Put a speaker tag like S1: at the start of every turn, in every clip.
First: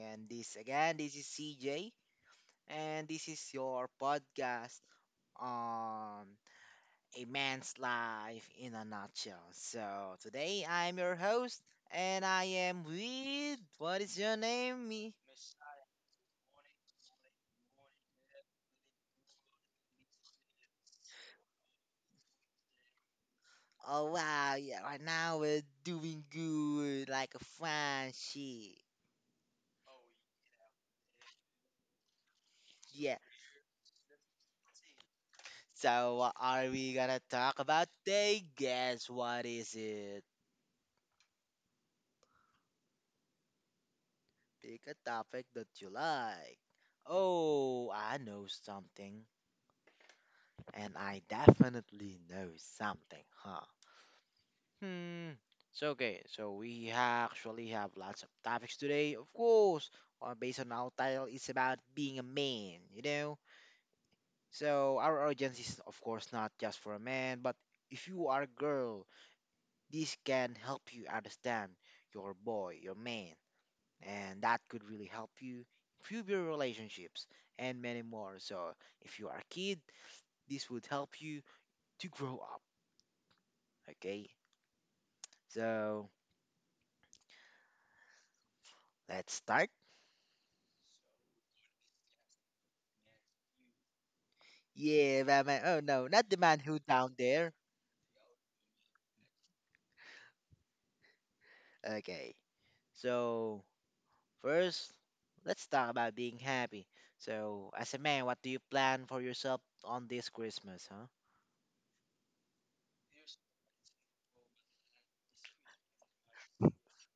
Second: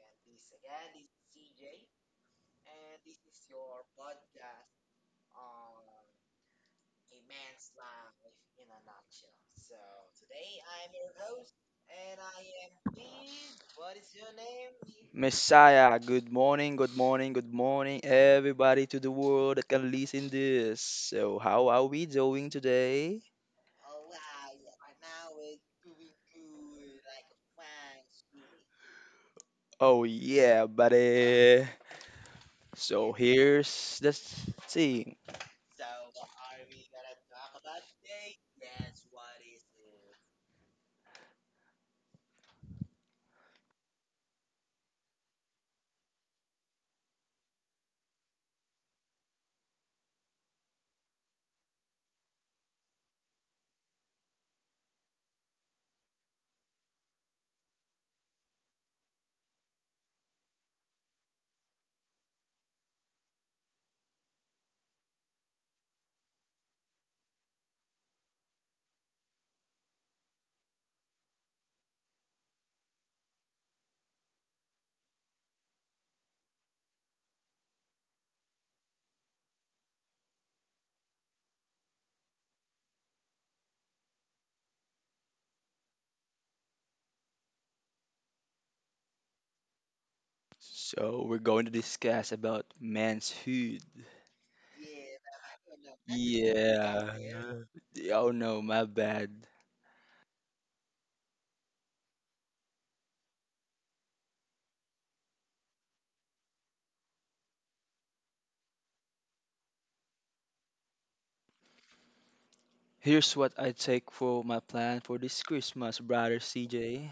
S1: and this again, this is CJ, and this is your podcast on a man's life in a nutshell. So today I'm your host, and I am with what is your name? Me?
S2: Messiah, good morning, good morning, good morning, everybody, to the world that can listen this. So, how are we doing today?
S1: Oh wow, yeah, right now we're doing good, like a fine shit.
S2: Oh yeah, buddy. So
S1: Yeah.
S2: here's the thing.
S1: So what are we gonna talk about today? Guess what is it? Pick a topic that you like. Oh, I know something, and I definitely know something, huh? Hmm. So okay, so we actually have lots of topics today, of course. One based on our title it's about being a man, So our audience is of course not just for a man, but if you are a girl, this can help you understand your boy, your man, and that could really help you improve your relationships and many more. So, if you are a kid, this would help you to grow up. Okay, so let's start.
S2: So we're going to discuss about man's hood.
S1: Yeah, Batman. Oh no, not the man who down there.
S2: Yeah. Oh no, my bad.
S1: Okay, so first, let's talk about being happy. So, as a man, what do you plan for yourself on this Christmas, huh?
S2: Here's what I take for my plan for this Christmas, brother CJ.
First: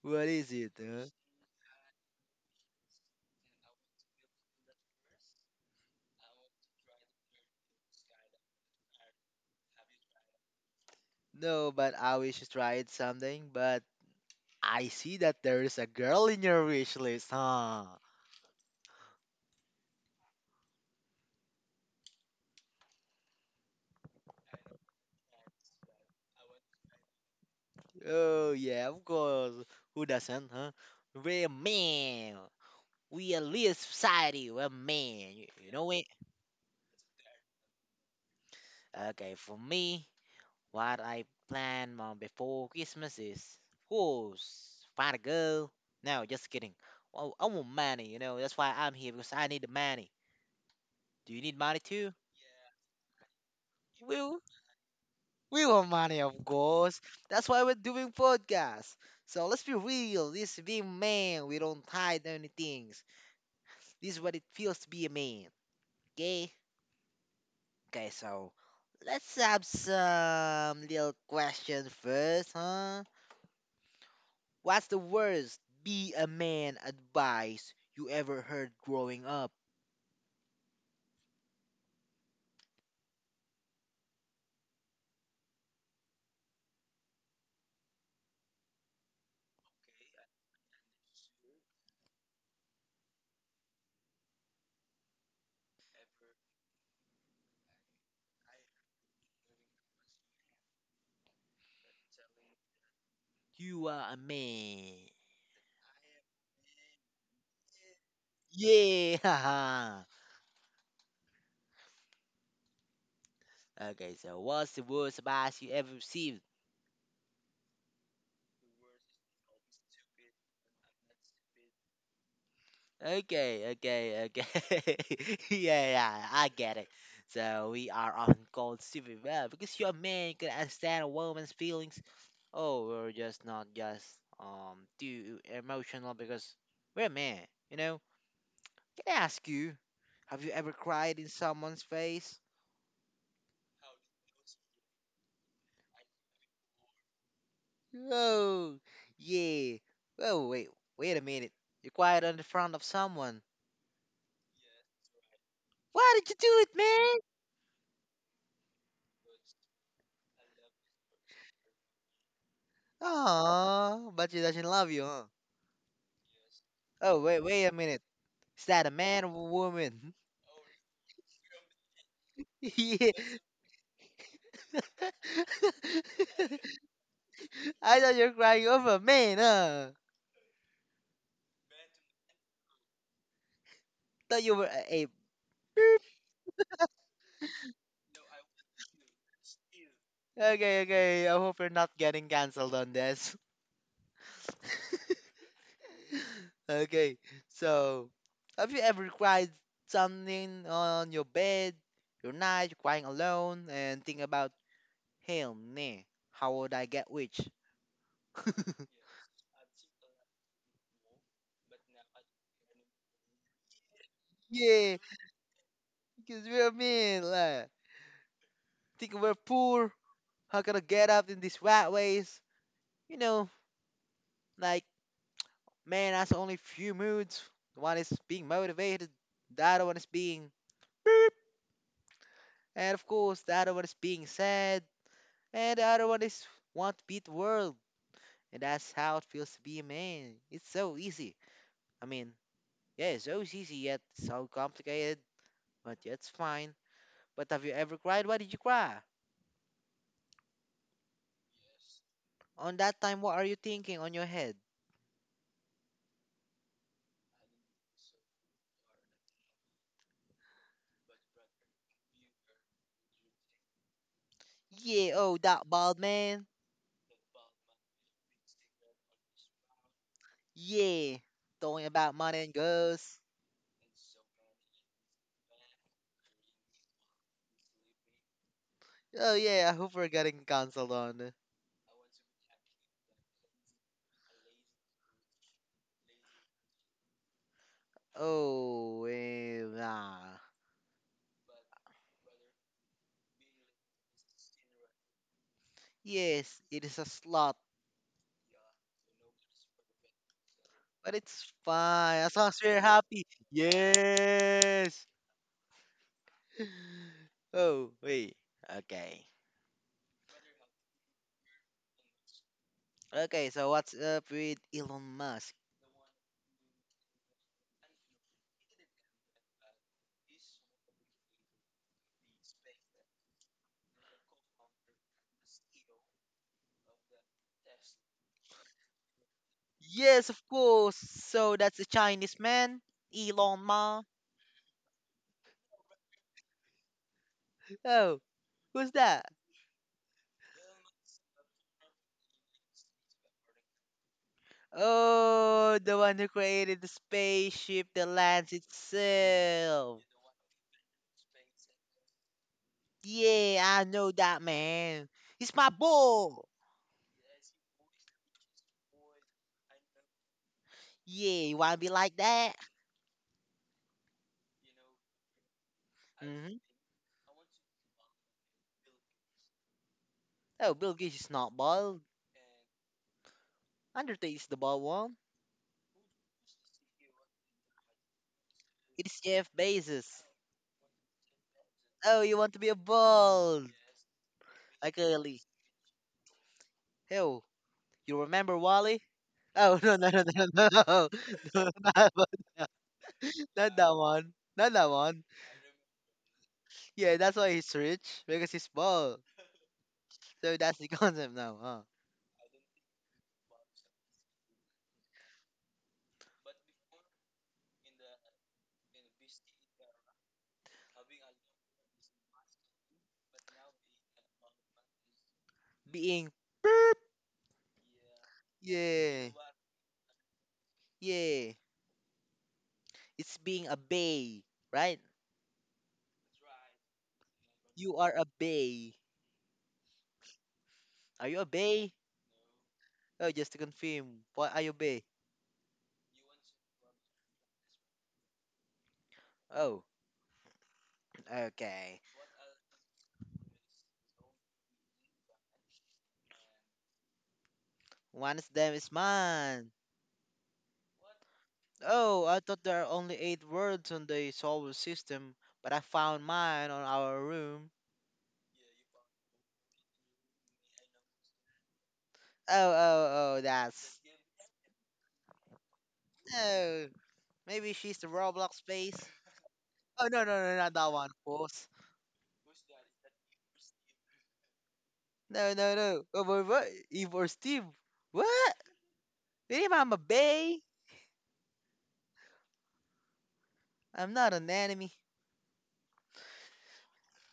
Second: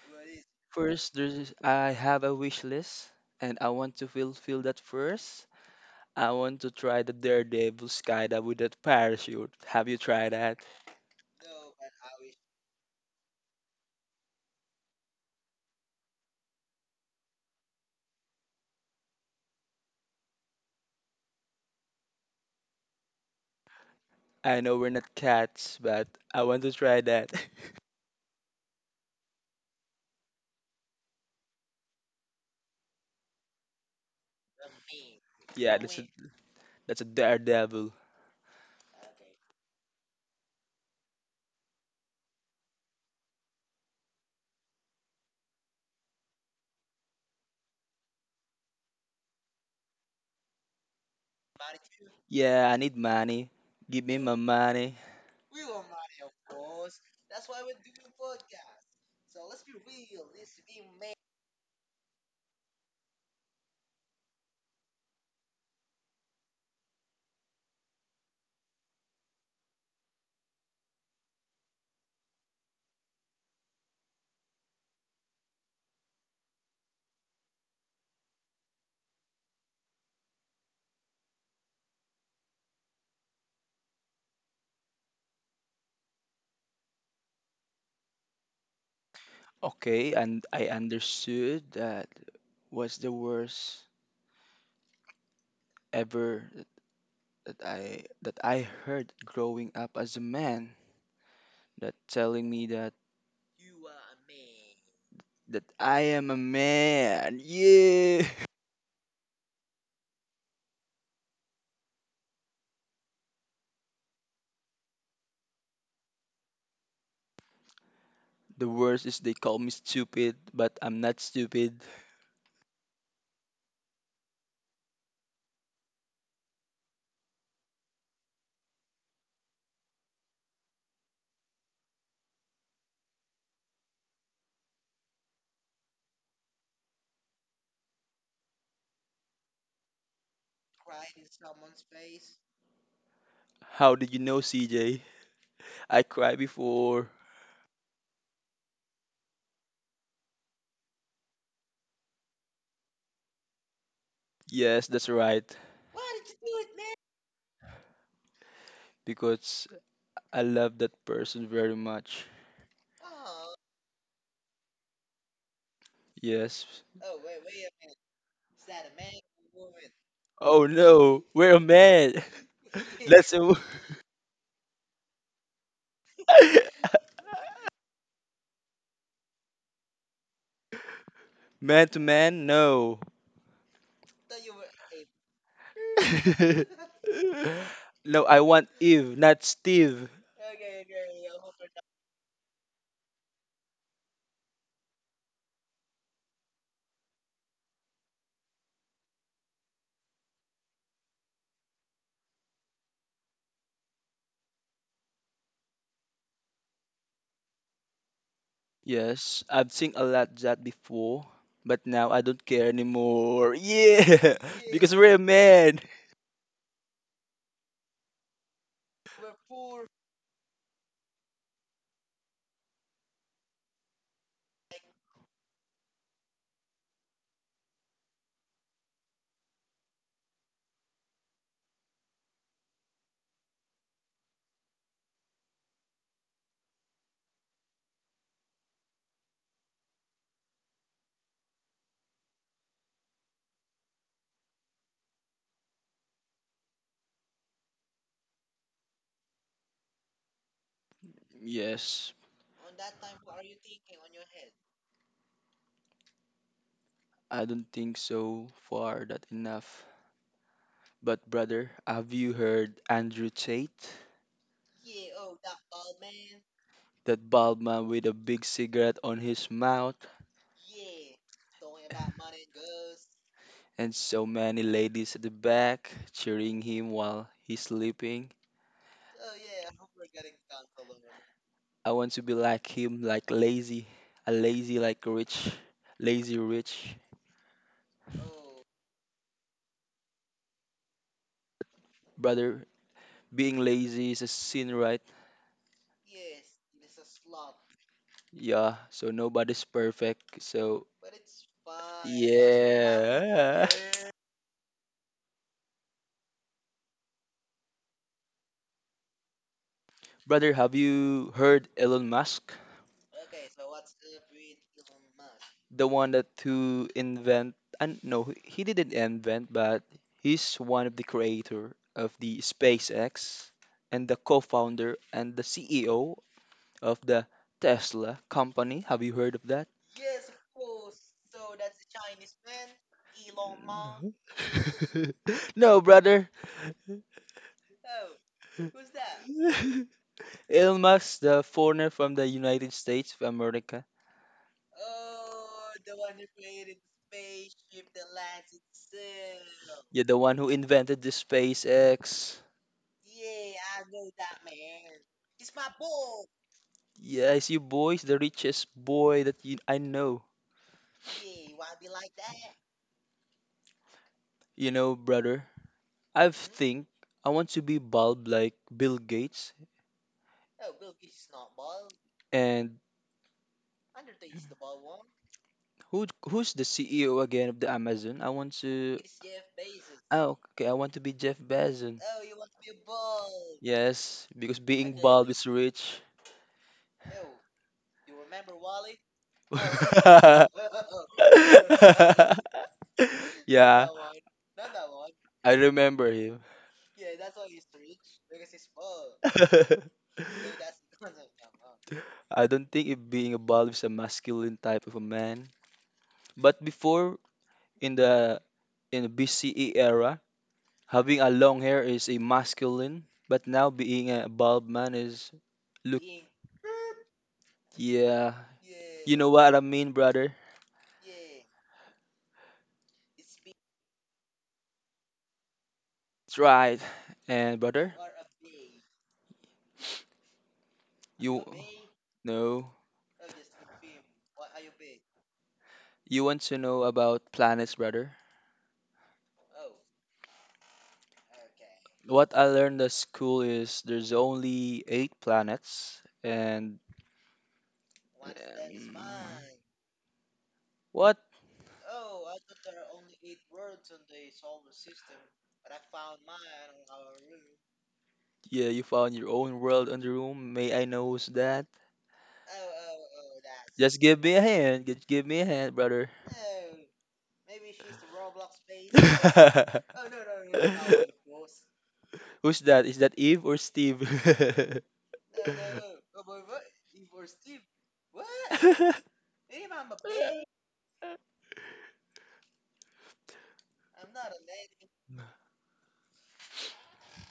S1: What is it, huh?
S2: First, there's I have a wish list, and I want to fulfill that first. I want to try the daredevil skydive with that parachute. Have you tried that?
S1: No, but I wish to try it someday. But I see that there is a girl in your wish list, huh?
S2: I know we're not cats, but I want to try that.
S1: Oh yeah, of course. Who doesn't, huh? We're men. We are lead society. We're men. You, you
S2: Yeah,
S1: know it.
S2: that's a daredevil.
S1: Okay, for me, what I plan on before Christmas is, of course, find a girl. No, just kidding. Well, I want money. You know that's why I'm here because I need the money. Do you need money too?
S2: Yeah, I need money. Give
S1: We
S2: me my money.
S1: We want money, of course. That's why we're doing podcasts. So let's be real. This being man, we don't hide any things. This is what it feels to be a man. Okay? Okay, so let's have some little questions first, huh? What's the worst be a man advice you ever heard growing up?
S2: Okay, and I understood that was the worst ever that I heard growing up as a man. That telling me that
S1: You are a man.
S2: that I am a man. Yeah.
S1: Yeah, haha. Okay, so what's the worst advice you ever received?
S2: The worst is they call me stupid, but I'm not stupid.
S1: Okay, okay, okay. Yeah, yeah, I get it. So we are often called stupid well, because you're a man, you can understand a woman's feelings. Oh, we're just not just too emotional because we're a man, you know? Can I ask you, have you ever cried in someone's face?
S2: How did you know, C J? I cried before.
S1: Oh, yeah. Oh, wait, wait a minute. You cried on the front of someone.
S2: Yes, that's right.
S1: Why did you do it, man?
S2: Because I love that person very much.
S1: Aww, but she doesn't love you, huh?
S2: Yes.
S1: Oh, wait, wait a minute. Is that a man or a woman?
S2: Oh no, we're a man.
S1: Yeah.
S2: Let's move.
S1: I thought you were crying over a man, huh?
S2: Man to man, no.
S1: Thought you were a ape.
S2: No, I want Eve, not Steve.
S1: Okay, okay. I hope you're not getting cancelled on this. Okay, so have you ever cried something on your bed? You're night, you're crying alone, and think about, hell nah, how would I get rich?
S2: Yes, I've seen a lot that before, but now I don't care anymore. Yeah, because
S1: Yeah,
S2: we're a man.
S1: because we're mean, like, think we're poor. How can I get up in these rat ways? You know, like, man, that's only few moods. One is being motivated, the other one is being and of course the other one is being sad, and the other one is want to beat the world. And that's how it feels to be a man. It's so easy. I mean, yeah, it's so easy yet so complicated, but yeah, it's fine. But have you ever cried? Why did you cry?
S2: Yes,
S1: On that time, what are you thinking on your head?
S2: I don't think so far that enough. But brother, have you heard Andrew Tate?
S1: Yeah, oh, that bald man.
S2: That bald man with a big cigarette on his mouth
S1: Yeah, talking about money and girls.
S2: and so many ladies at the back cheering him while he's sleeping.
S1: Oh yeah, I hope we're getting cancelled on.
S2: I want to be like him, like lazy, a lazy like rich, lazy rich.
S1: Oh, eh, nah.
S2: Brother, being lazy is a sin, right?
S1: Yes, it is a slot,
S2: Yeah, so nobody's perfect. So,
S1: but it's fine as long as we're happy.
S2: yeah.
S1: Yes. Oh, wait. Okay.
S2: Brother, have you heard Elon Musk?
S1: Okay, so what's up with Elon Musk?
S2: The one that who invent and no, he didn't invent, but he's one of the creator of the SpaceX and the co-founder and the CEO of the Tesla company. Have you heard of that?
S1: Yes, of course. So that's the Chinese man, Elon Musk.
S2: No. No, brother.
S1: Oh, who's that?
S2: Elon Musk, the foreigner from the United States of America.
S1: Oh, the one who created the spaceship that lands
S2: Yeah,
S1: itself.
S2: the one who invented the SpaceX.
S1: Yeah, I know that man. He's my bull.
S2: Yes, you boys, the richest boy that you, I know.
S1: Yeah, you wanna be like that?
S2: You know, brother, I
S1: Mm-hmm.
S2: think I want to be bald like Bill Gates.
S1: Oh, Bill Gates is not bald.
S2: And
S1: Undertaker is the bald one.
S2: who's the CEO again of the Amazon? I want to.
S1: It's Jeff Bezos.
S2: Oh, okay. I want to be Jeff Bezos.
S1: Oh, you want to be a bald?
S2: Yes, because being
S1: Like
S2: bald
S1: early.
S2: is rich.
S1: Yo, you remember Wally? Oh, no no no no no no, no, not not
S2: Yeah.
S1: that one not that one
S2: I remember him.
S1: yeah that's why he's rich because he's bald so that's the concept now huh
S2: I don't think it being a ball is a masculine type of a man. But before in the in the BCE era, having a long hair is a masculine. But now being a bald man is look
S1: being.
S2: yeah. You know
S1: Yeah.
S2: what I mean, brother?
S1: Yeah. It's being a bay, right?
S2: That's right. And brother,
S1: You are a bay. Are you
S2: you
S1: a bay?
S2: no.
S1: Oh, just to confirm. What are you bay?
S2: You want to know about planets, brother?
S1: Oh, okay.
S2: What I learned at school is there's only eight planets and
S1: One of them is
S2: Um,
S1: mine.
S2: what?
S1: Oh, I thought there are only eight words on the solar system, but I found mine on our room.
S2: Yeah, you found your own world on the room. May I know who's that?
S1: Oh, oh, oh,
S2: Just
S1: that's.
S2: give me a hand. Just give me a hand, brother.
S1: No. Maybe she's the Roblox face. Oh, no, no, no, not that one, of course.
S2: Who's that? Is that Eve or Steve?
S1: No, no, no. Oh, boy, what? Eve or Steve? What? Really, Mama Bay? I'm not an enemy.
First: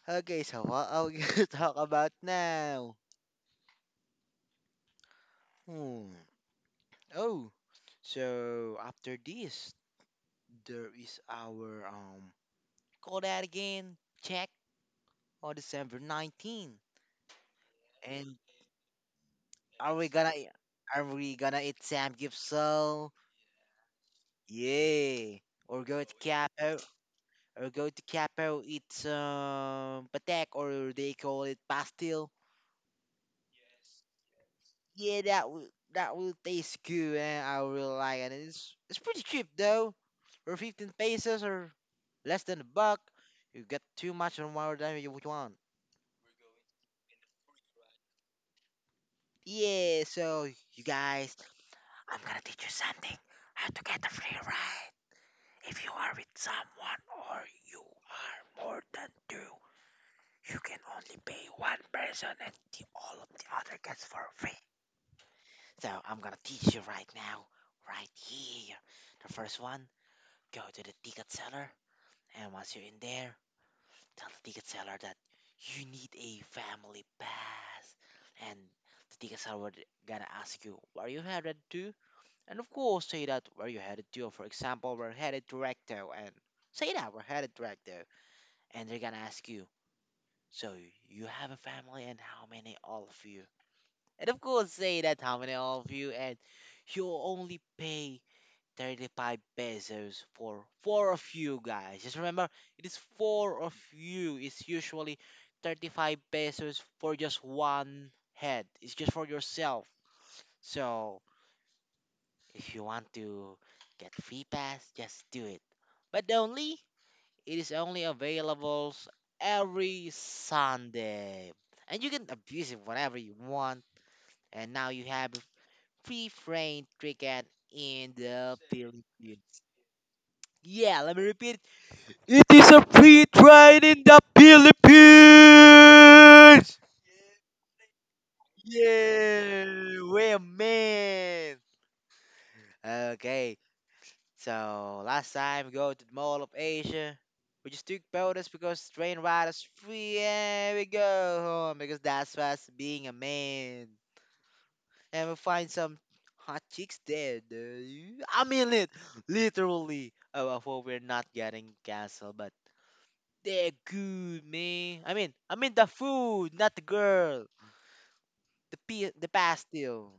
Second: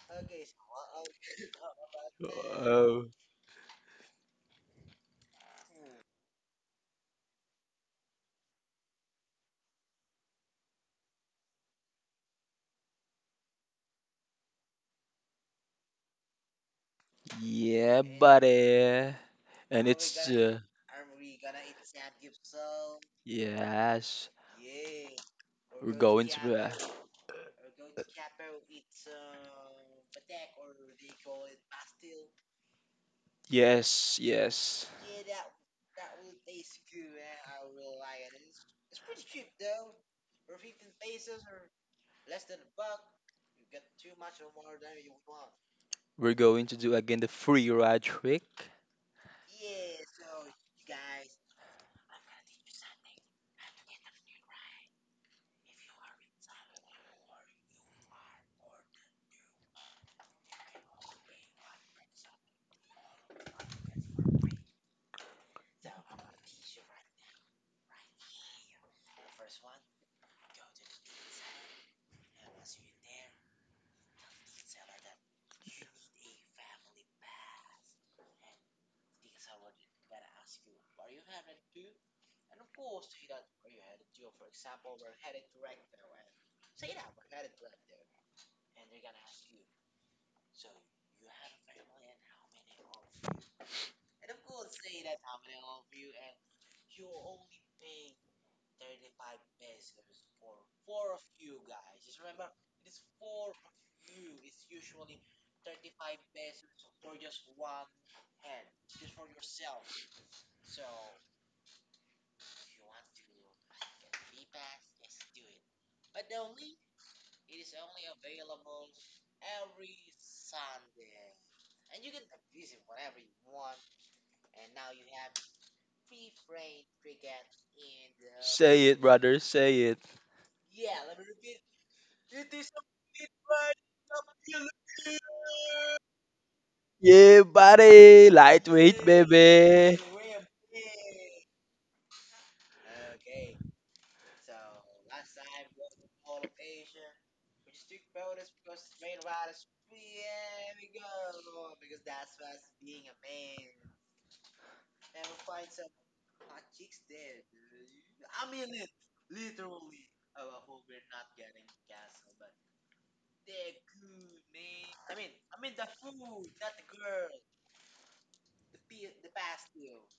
S1: Okay, so what are we gonna talk about now?
S2: Oh,
S1: Hmm. Oh, so after this, there is our Call that again. Check on December 19.
S2: yeah,
S1: And
S2: buddy. And
S1: are we
S2: it's
S1: gonna e, are we gonna eat Sam Gipsel?
S2: yes,
S1: Yeah. Or
S2: we're
S1: go to
S2: going to.
S1: Capo eat some patek or they call it pastel.
S2: Yes, yes.
S1: Yeah, that will taste good, and I will like it. And it's pretty cheap though, for 15 pesos or less than a buck. You get too much or more than you would want.
S2: We're going to do again the free ride trick.
S1: Yeah, so you guys, I'm gonna teach you something. How to get a free ride. If you are with someone or you are more than two, you can only pay one person and all of the other gets for free. So I'm gonna teach you right now, right here. The first one. Go to the ticket seller, and once you're in there, tell the ticket seller that you need a family pass. And the ticket seller would gonna ask you, where you headed to? And of course, say that where you headed to. For example, we're headed to Recto, and say that we're headed to Recto. And they're gonna ask you, so you have a family, and how many all of you? And of course, say that how many all of you, and you only pay 35 pesos for four of you guys. Just remember, it is four of you. It's usually 35 pesos for just one head. It's just for yourself. So, if you want to get free pass, just do it. But only it is only available every Sunday. And you can abuse it whatever you want. And now you have a free frame ticket in the
S2: Say it, brother,
S1: Philippines.
S2: say it.
S1: Yeah, let me repeat, it is a free train in the Philippines!
S2: Yeah, buddy, lightweight, baby.
S1: Yeah, we're men. Okay, so last time we go to the Mall of Asia. We just took bonus because train ride is free and we go home because that's us being a man. And we find some hot chicks there, dude. I mean it, literally. Oh, I hope we're not getting canceled, but. They're good, man. I mean the food, not the girl. The p the pastille.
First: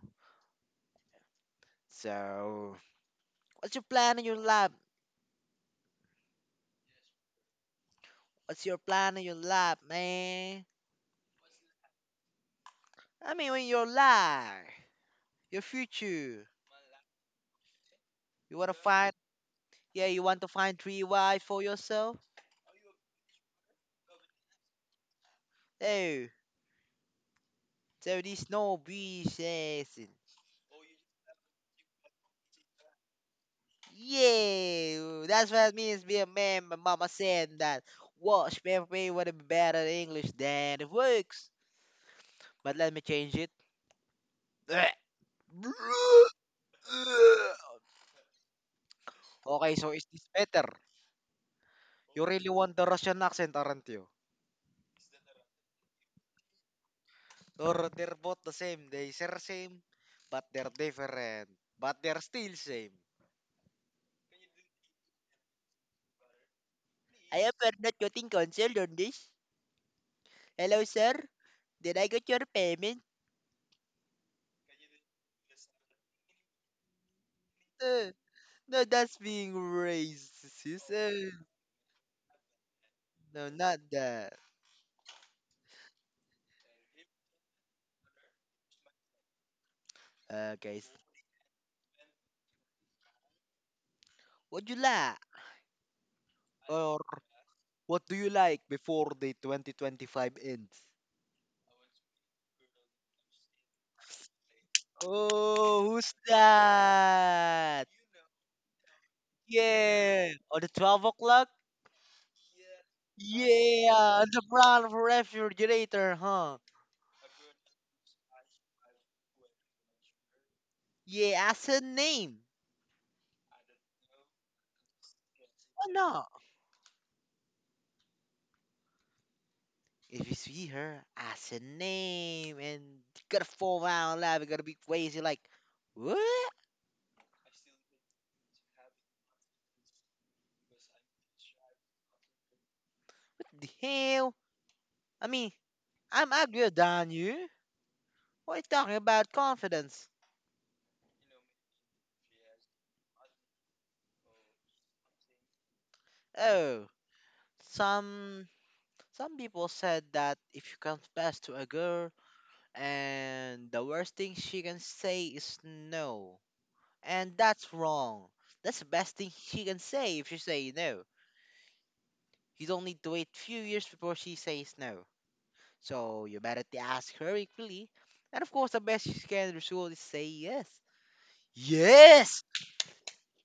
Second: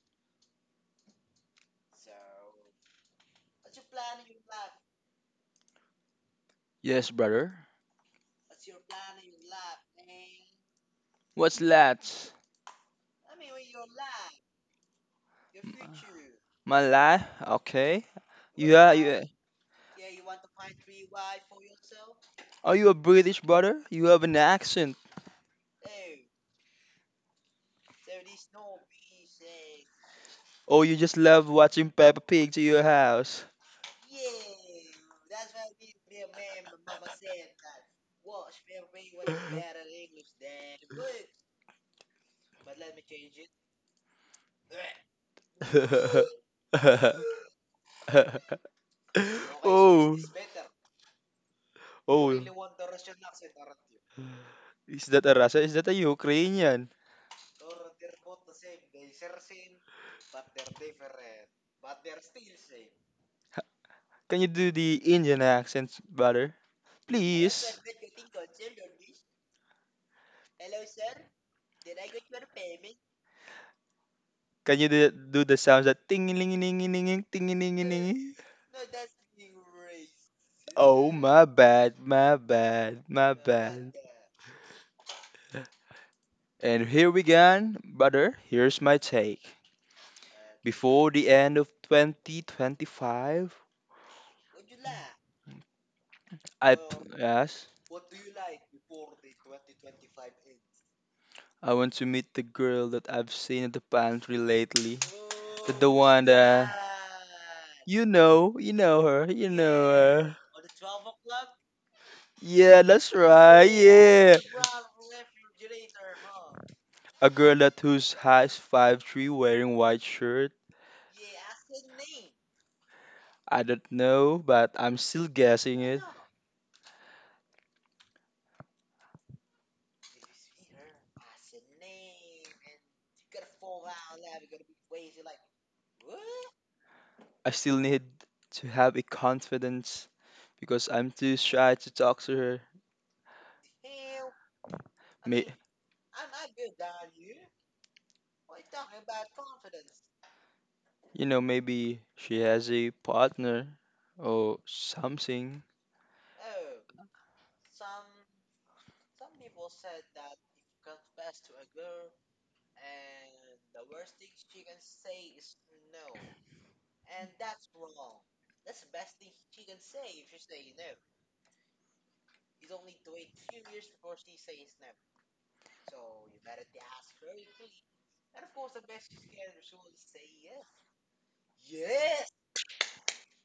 S1: So, what's your plan in your life?
S2: Yes, brother.
S1: What's your plan in your life, man?
S2: What's that?
S1: I mean, in your life, your future.
S2: Malay? Okay.
S1: You wanna
S2: Yeah,
S1: find,
S2: yeah.
S1: yeah, you want to find three wives for yourself.
S2: Are you a British brother? You have an accent,
S1: Oh, so this no business.
S2: or you just love watching Peppa Pig to your house?
S1: Yeah, that's what it means to be a man. My mama said that. Watch, man, would have been better in English than it works. But let me change it. Bleh. Okay, so is
S2: Oh,
S1: this better? You
S2: oh.
S1: really want the Russian accent, aren't you?
S2: Is that a Russia? Is that a Ukrainian?
S1: Or they're both the same. They are same, but they're different. But they're still same.
S2: Can you do the Indian accents better?
S1: I am
S2: Please.
S1: not getting cancelled on this. Hello, sir. Did I get your payment?
S2: Can you do the sounds that ting ling ling ling ling ting ling
S1: Uh,
S2: ling?
S1: no, that's being racist.
S2: Oh my bad, my bad, my
S1: No, not
S2: bad.
S1: that.
S2: And here we go, brother. Here's my take.
S1: Guys,
S2: Before the end of 2025,
S1: what you like? Or
S2: yes,
S1: what do you like before the 2025 ends?
S2: I want to meet the girl that I've seen at the pantry lately. The
S1: Oh, who's
S2: one that
S1: that?
S2: you know her, you know
S1: Yeah.
S2: her.
S1: Or the 12 o'clock?
S2: Yeah, that's right.
S1: Yeah,
S2: Yeah.
S1: the front refrigerator, huh?
S2: A girl that who's height 5'3" wearing white shirt.
S1: Yeah, as a name.
S2: I don't know, but I'm still guessing
S1: Why
S2: it.
S1: not? If you see her, as a name and you gotta fall down live, you gotta be crazy like what
S2: I still need to have a confidence because I'm too shy to talk to her.
S1: the hell? I mean,
S2: May
S1: I'm uglier than you. What are you talking about confidence?
S2: you know, maybe she has a partner or something.
S1: Oh, some some people said that if you confess to a girl and the worst thing she can say is no. And that's wrong. That's the best thing she can say if you say no. You don't need to wait few years before she says no. So you better to ask her equally. And of course, the best she can result is say yes. Yes!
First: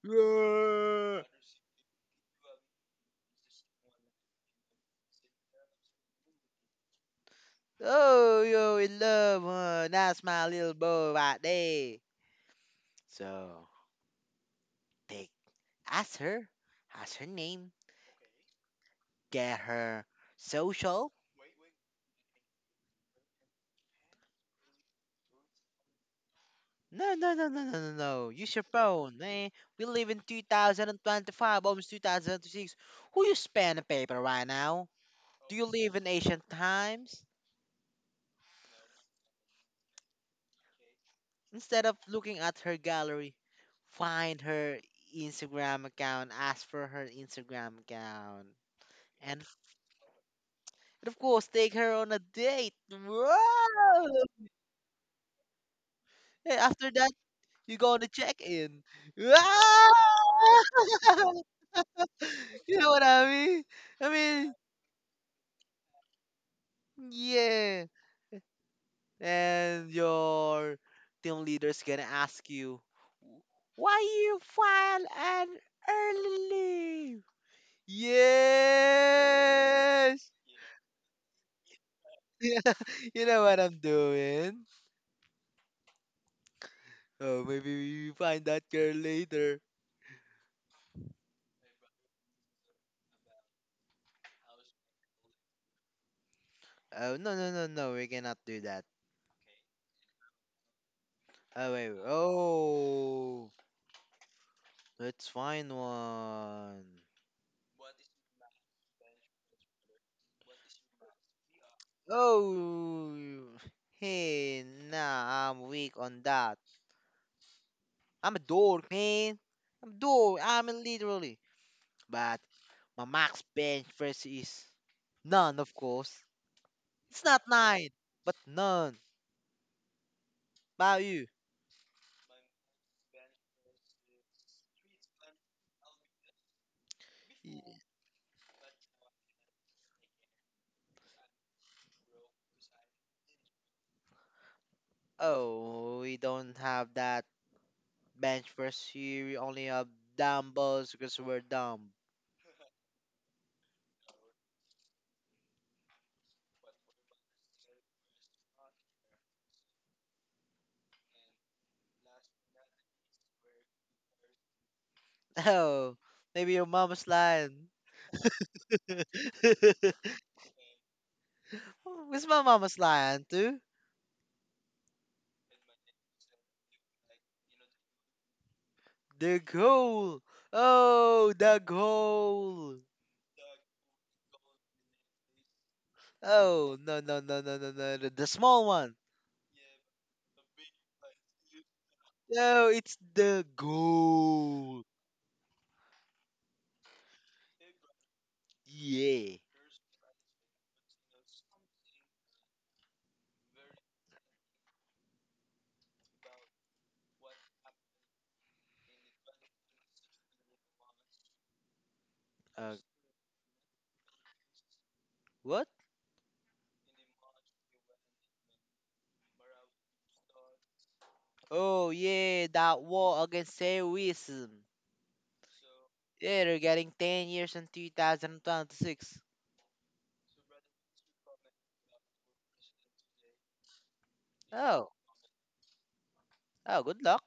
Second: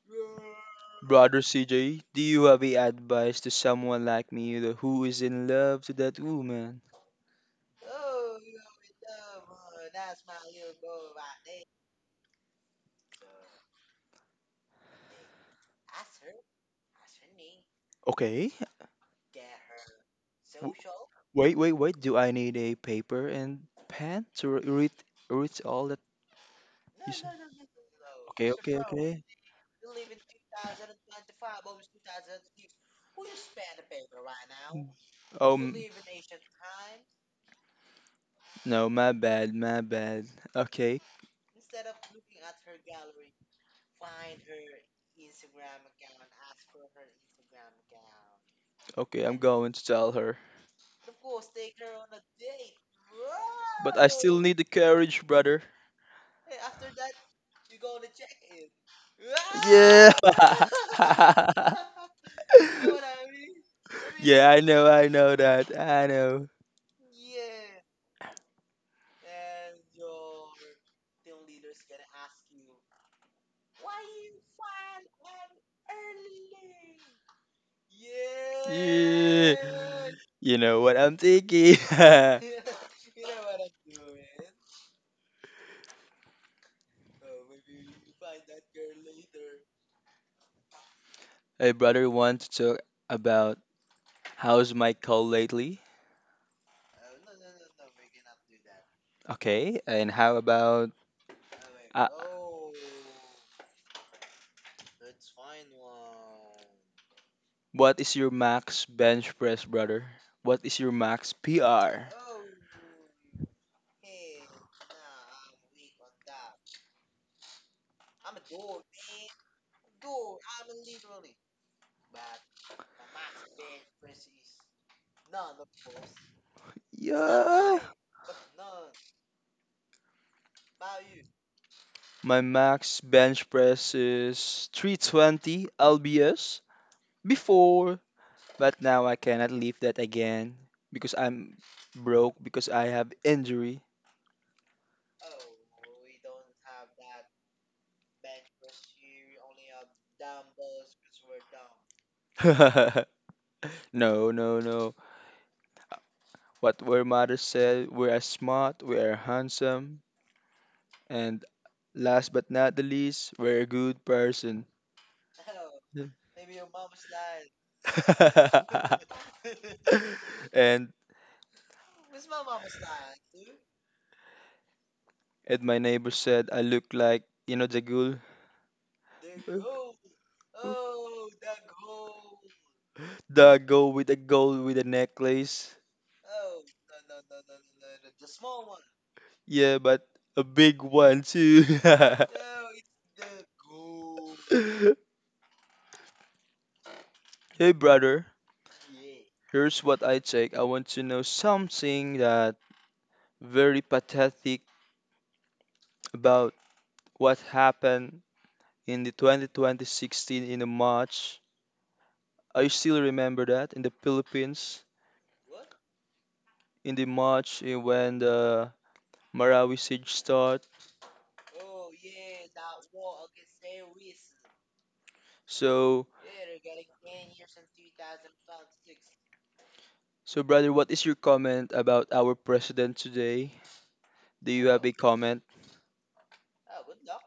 S2: Brother CJ, do you have any advice to someone like me the who is in love to that woman?
S1: Yeah! Oh, yo, in love, huh? That's my little boy right there. So, take, ask her, ask her name,
S2: Okay.
S1: get her
S2: W-
S1: social.
S2: Wait, wait, wait. Do I need a paper and pen to read read all that you
S1: No,
S2: said?
S1: no, no, no, no, no, no.
S2: Okay,
S1: Use your
S2: okay,
S1: phone,
S2: okay.
S1: man. We live in 2025, almost 2026. Who you span a paper right now?
S2: Mm.
S1: Do you
S2: Um,
S1: live in ancient times?
S2: no, my bad, my bad. Okay,
S1: Instead of looking at her gallery, find her Instagram account, ask for her Instagram account,
S2: okay, I'm
S1: and,
S2: going to tell her.
S1: and of course, take her on a date.
S2: But I
S1: Wow!
S2: still need the courage, brother.
S1: And after that, you go on the check in.
S2: Yeah.
S1: You know what I mean? I
S2: Yeah,
S1: mean,
S2: I know that. I know.
S1: Yeah. And your team leader's gonna ask you, why you file an early leave?
S2: Yeah.
S1: Yes!
S2: You know what I'm thinking.
S1: You know what I'm doing? Oh, maybe we find that girl later.
S2: Hey, brother, want to talk about how's my call lately?
S1: Oh, no, no, no, no, we cannot do that.
S2: Okay, and how about
S1: Oh, wait,
S2: uh,
S1: oh, let's find one.
S2: what is your max bench press, brother? What is your max PR?
S1: Oh, hey, nah, I'm weak on that. I'm a dork, man. I'm a dork. I'm a literally. But my max bench press is none, of course. It's not
S2: Yeah,
S1: nine, but none. How about you?
S2: my max bench press is 320 lbs
S1: Y-
S2: before, but now I cannot lift that again because I'm broke because I have injury.
S1: Oh, we don't have that bench press here. We only have dumbbells because we're dumb.
S2: No, no, no. What were mothers said, we are smart, we are handsome, and last but not the least, we're a good person.
S1: Oh, maybe your mama's lying. Where's
S2: and
S1: my mama's lying too?
S2: and my neighbor said I look like you know the ghoul.
S1: The goal. Oh, the goal.
S2: The girl with the gold with the necklace.
S1: Oh, no, no, no, no, no, no. The small one.
S2: Yeah, but a big one too.
S1: No, it's the goal.
S2: Hey brother,
S1: Yeah.
S2: here's what I take. I want to know something that very pathetic about what happened in the 2020-16 in the March. I
S1: Uh,
S2: still remember that in the Philippines
S1: what?
S2: in the March when the Marawi siege start.
S1: Oh, yeah, that war against terrorism.
S2: So
S1: Yeah, they're getting 10 years in 2026.
S2: so brother, what is your comment about our president today? Do you have
S1: Oh,
S2: a comment?
S1: oh, good luck.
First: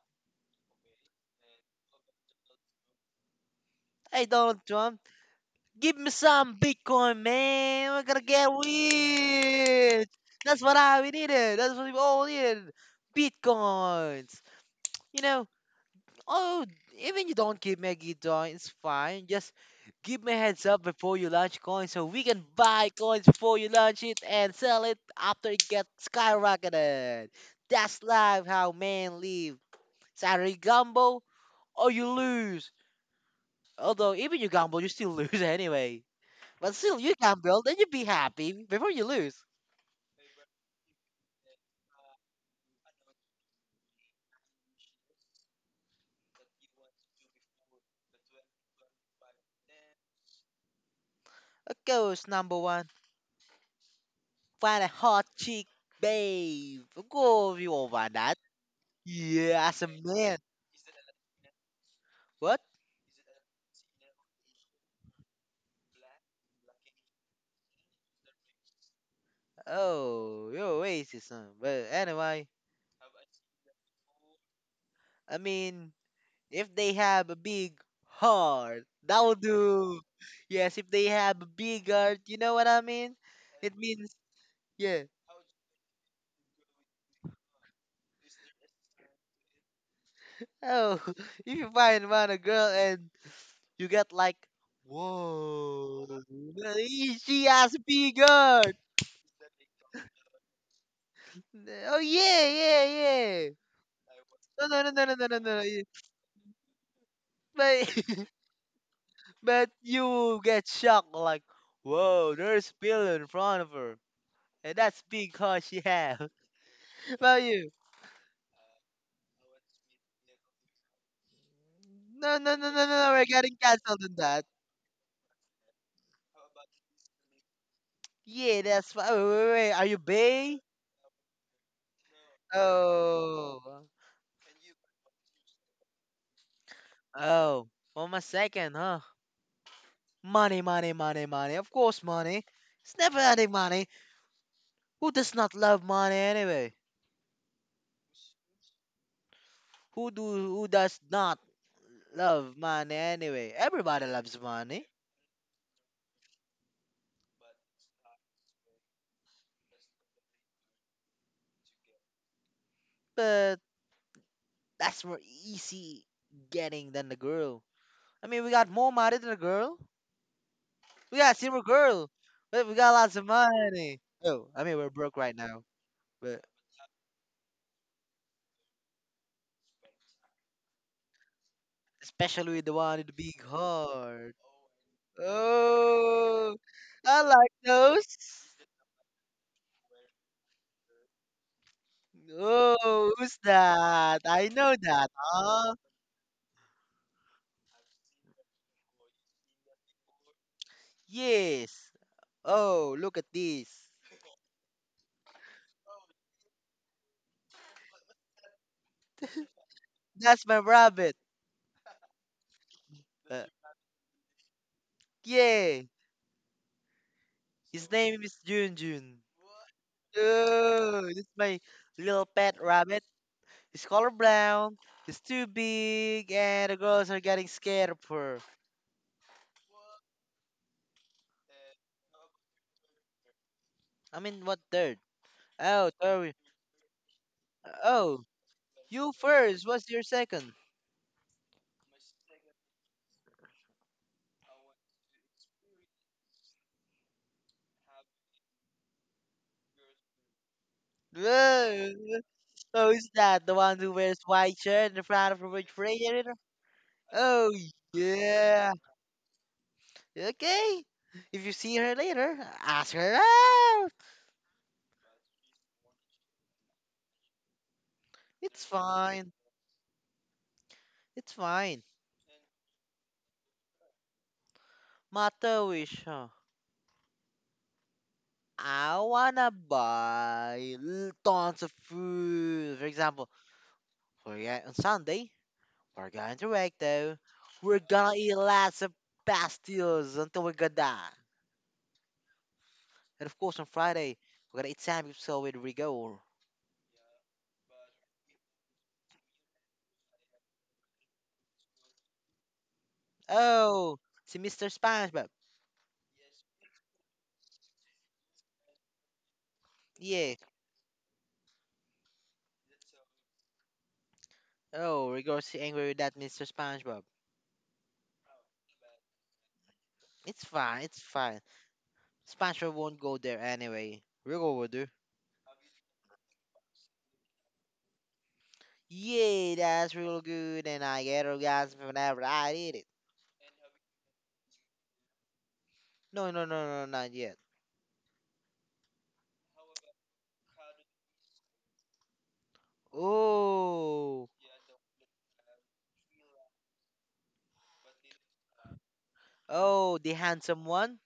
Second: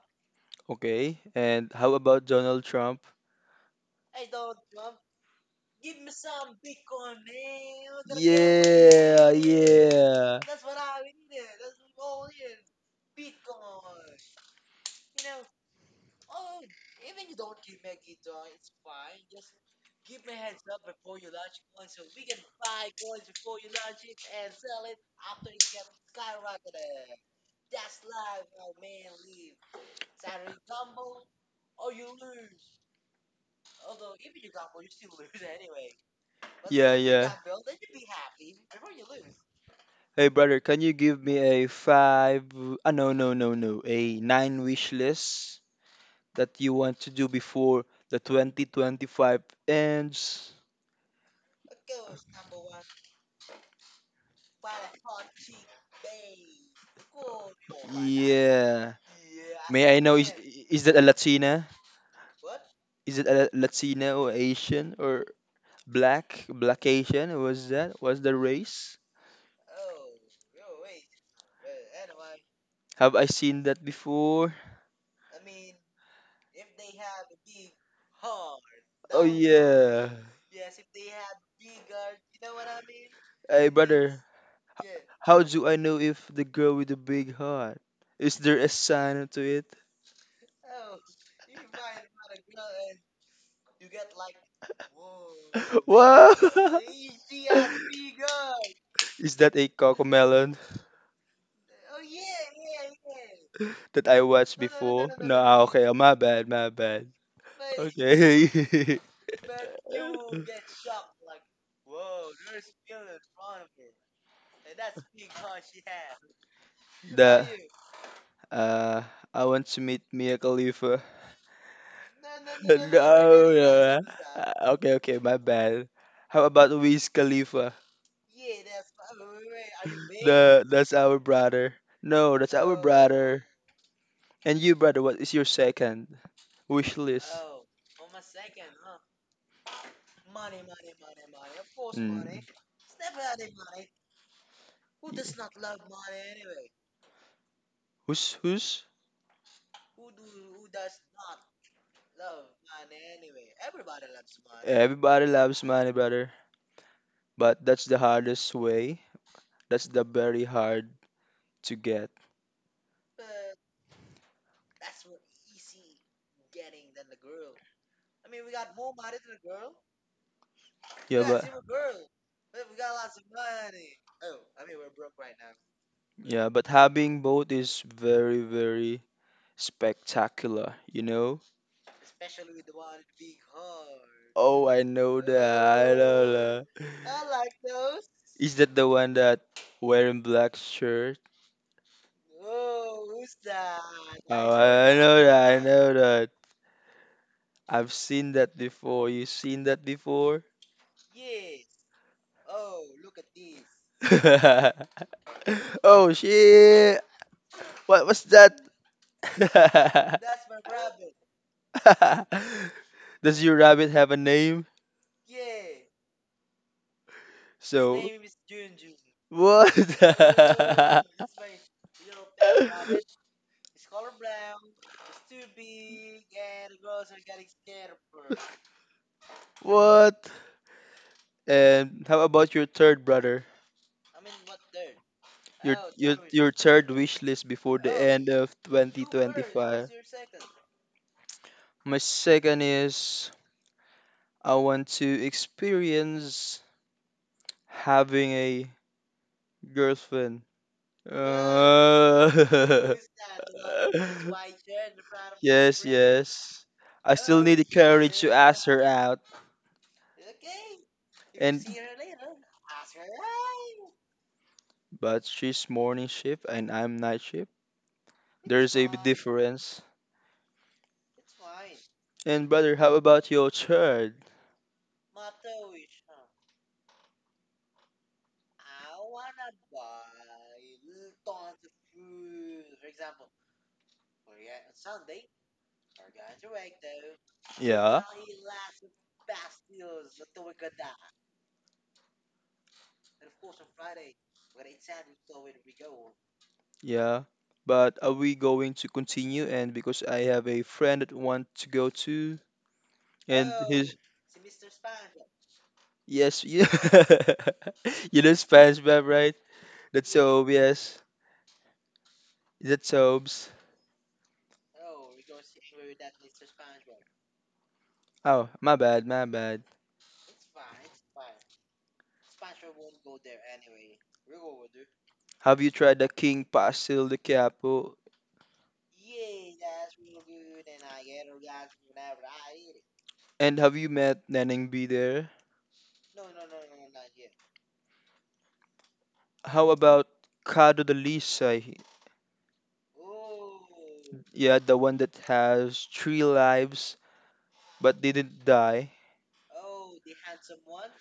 S2: Okay. And how about Donald Trump?
S1: Hey, Donald Trump, give me some Bitcoin, man. We're gonna get
S2: Yeah,
S1: rich.
S2: yeah.
S1: That's what I we needed. That's what we all needed. Bitcoins. You know, oh, even you don't give me a guitar, it's fine. Just give me a heads up before you launch coins so we can buy coins before you launch it and sell it after it gets skyrocketed. That's life how men live. It's either you gamble or you lose. Although, even you gamble, you still lose anyway. But
S2: Yeah,
S1: still, you
S2: yeah.
S1: gamble, then you be happy before you lose.
S2: Hey brother, can you give me a five? Ah no no no no, a nine wish list that you want to do before the 2025 ends?
S1: Of course, number one, find a hot chick, babe. Of course, you all want that.
S2: Yeah.
S1: Yeah, as a
S2: May I know is
S1: man.
S2: is that a Latina?
S1: What?
S2: Is it a Latina or Asian or black? Black Asian? Was that? Was the race?
S1: Oh, you're racist, huh? But anyway,
S2: Have I seen that before?
S1: I mean, if they have a big heart, that
S2: Oh
S1: will do.
S2: yeah.
S1: Yes, if they have a big heart, you know what I mean?
S2: Hey
S1: It means,
S2: brother,
S1: yeah.
S2: how do I know if the girl with the big heart? Is there a sign to it?
S1: Oh, if you find one a girl and you get like, whoa,
S2: Wow!
S1: she has a big heart.
S2: Is that a cocomelon
S1: Oh yeah, yeah, yeah.
S2: that I watched? No, no,
S1: No,
S2: no,
S1: no, no, no,
S2: before? No,
S1: no, no,
S2: no, no, no, no,
S1: no, no,
S2: ah, no.
S1: no.
S2: Okay, oh, my bad, my bad.
S1: But
S2: Okay.
S1: but you
S2: But
S1: get shocked like, whoa, there's Bill in front of her. And that's because she have. About
S2: The
S1: you.
S2: uh, I want to meet Mia Khalifa. No,
S1: No, no, no,
S2: no,
S1: no, no,
S2: no, no, no,
S1: no. We're
S2: no,
S1: getting
S2: no.
S1: canceled
S2: No.
S1: on that.
S2: Ah, okay, okay, my bad. How about Wiz Khalifa?
S1: Yeah,
S2: Yeah.
S1: that's why. Wait, wait, wait. Are you bae?
S2: The That's our brother. No, that's our brother.
S1: Oh.
S2: And you, brother, what is your second wish list? Oh.
S1: Oh. One more second, huh? Money, money, money, money. Of course,
S2: Hmm.
S1: money. It's never ending money. Who does not love money anyway?
S2: Who's?
S1: Who does not love money anyway? Everybody loves money,
S2: Everybody loves money, brother. But that's the hardest way. That's the very hard to get.
S1: but that's more easy getting than the girl. I mean, we got more money than the girl. We
S2: Yeah,
S1: got Silver
S2: but
S1: Girl. We got lots of money. Oh, I mean we're broke right now, but
S2: having both is very, very spectacular, you know?
S1: especially with the one with the big heart.
S2: Oh, I know that. I know
S1: Oh,
S2: that.
S1: I like those.
S2: Is that the one that wearing black shirt?
S1: Oh, who's that? I
S2: Oh,
S1: know
S2: I
S1: that.
S2: know that. I
S1: Huh?
S2: know that. I've seen that before. You seen that before?
S1: Yes. Oh, look at this.
S2: Oh shit! What was that?
S1: That's my rabbit. Uh,
S2: Does your rabbit have a name?
S1: yeah. His
S2: So
S1: name is Junjun.
S2: what?
S1: Oh, this is my little pet rabbit. She's color brown, she's too big, and the girls are getting scared of her.
S2: What? And how about your third brother?
S1: I mean, what third?
S2: Your
S1: Oh,
S2: your
S1: third.
S2: your third wish list before the
S1: Oh,
S2: end of
S1: you first. What's
S2: 2025.
S1: your second?
S2: My second is I want to experience having a girlfriend.
S1: Whoa,
S2: Uh,
S1: oh, is that the one who wears white shirt in front of a
S2: yes,
S1: refrigerator?
S2: yes. I still
S1: Oh,
S2: need the courage to ask
S1: yeah.
S2: her out.
S1: Okay. If you
S2: And
S1: see her later, ask her out.
S2: But she's morning shift and I'm night shift.
S1: It's
S2: There's a big
S1: fine.
S2: difference.
S1: It's fine.
S2: And brother, how about your child?
S1: Matawish, I wanna buy tons of food. For example, we're on Sunday, we're going to Recto. We're
S2: Yeah,
S1: gonna eat lots of pastilles until we get die. And of course, on Friday, we're gonna eat sandwich so with Rigor.
S2: yeah. But are we going to continue? And because I have a friend that want to go to, and his
S1: Oh, see Mr. SpongeBob.
S2: yes, yeah. You know Spanish, web, right? That's
S1: Yeah.
S2: so yes. That's sobs.
S1: Oh, Rigor's angry with that Mr. SpongeBob.
S2: Oh, my bad, my bad.
S1: It's fine, it's fine. SpongeBob won't go there anyway. Rigor will do.
S2: Have you tried the King Pastel de Capo?
S1: Yeah, that's real good, and I get orgasm whenever I eat it.
S2: And have you met Neneng B there?
S1: No, no, no, no, not yet.
S2: How about Cado de Lisa?
S1: Oh,
S2: Yeah, the one that has three lives but didn't die.
S1: oh, the handsome one.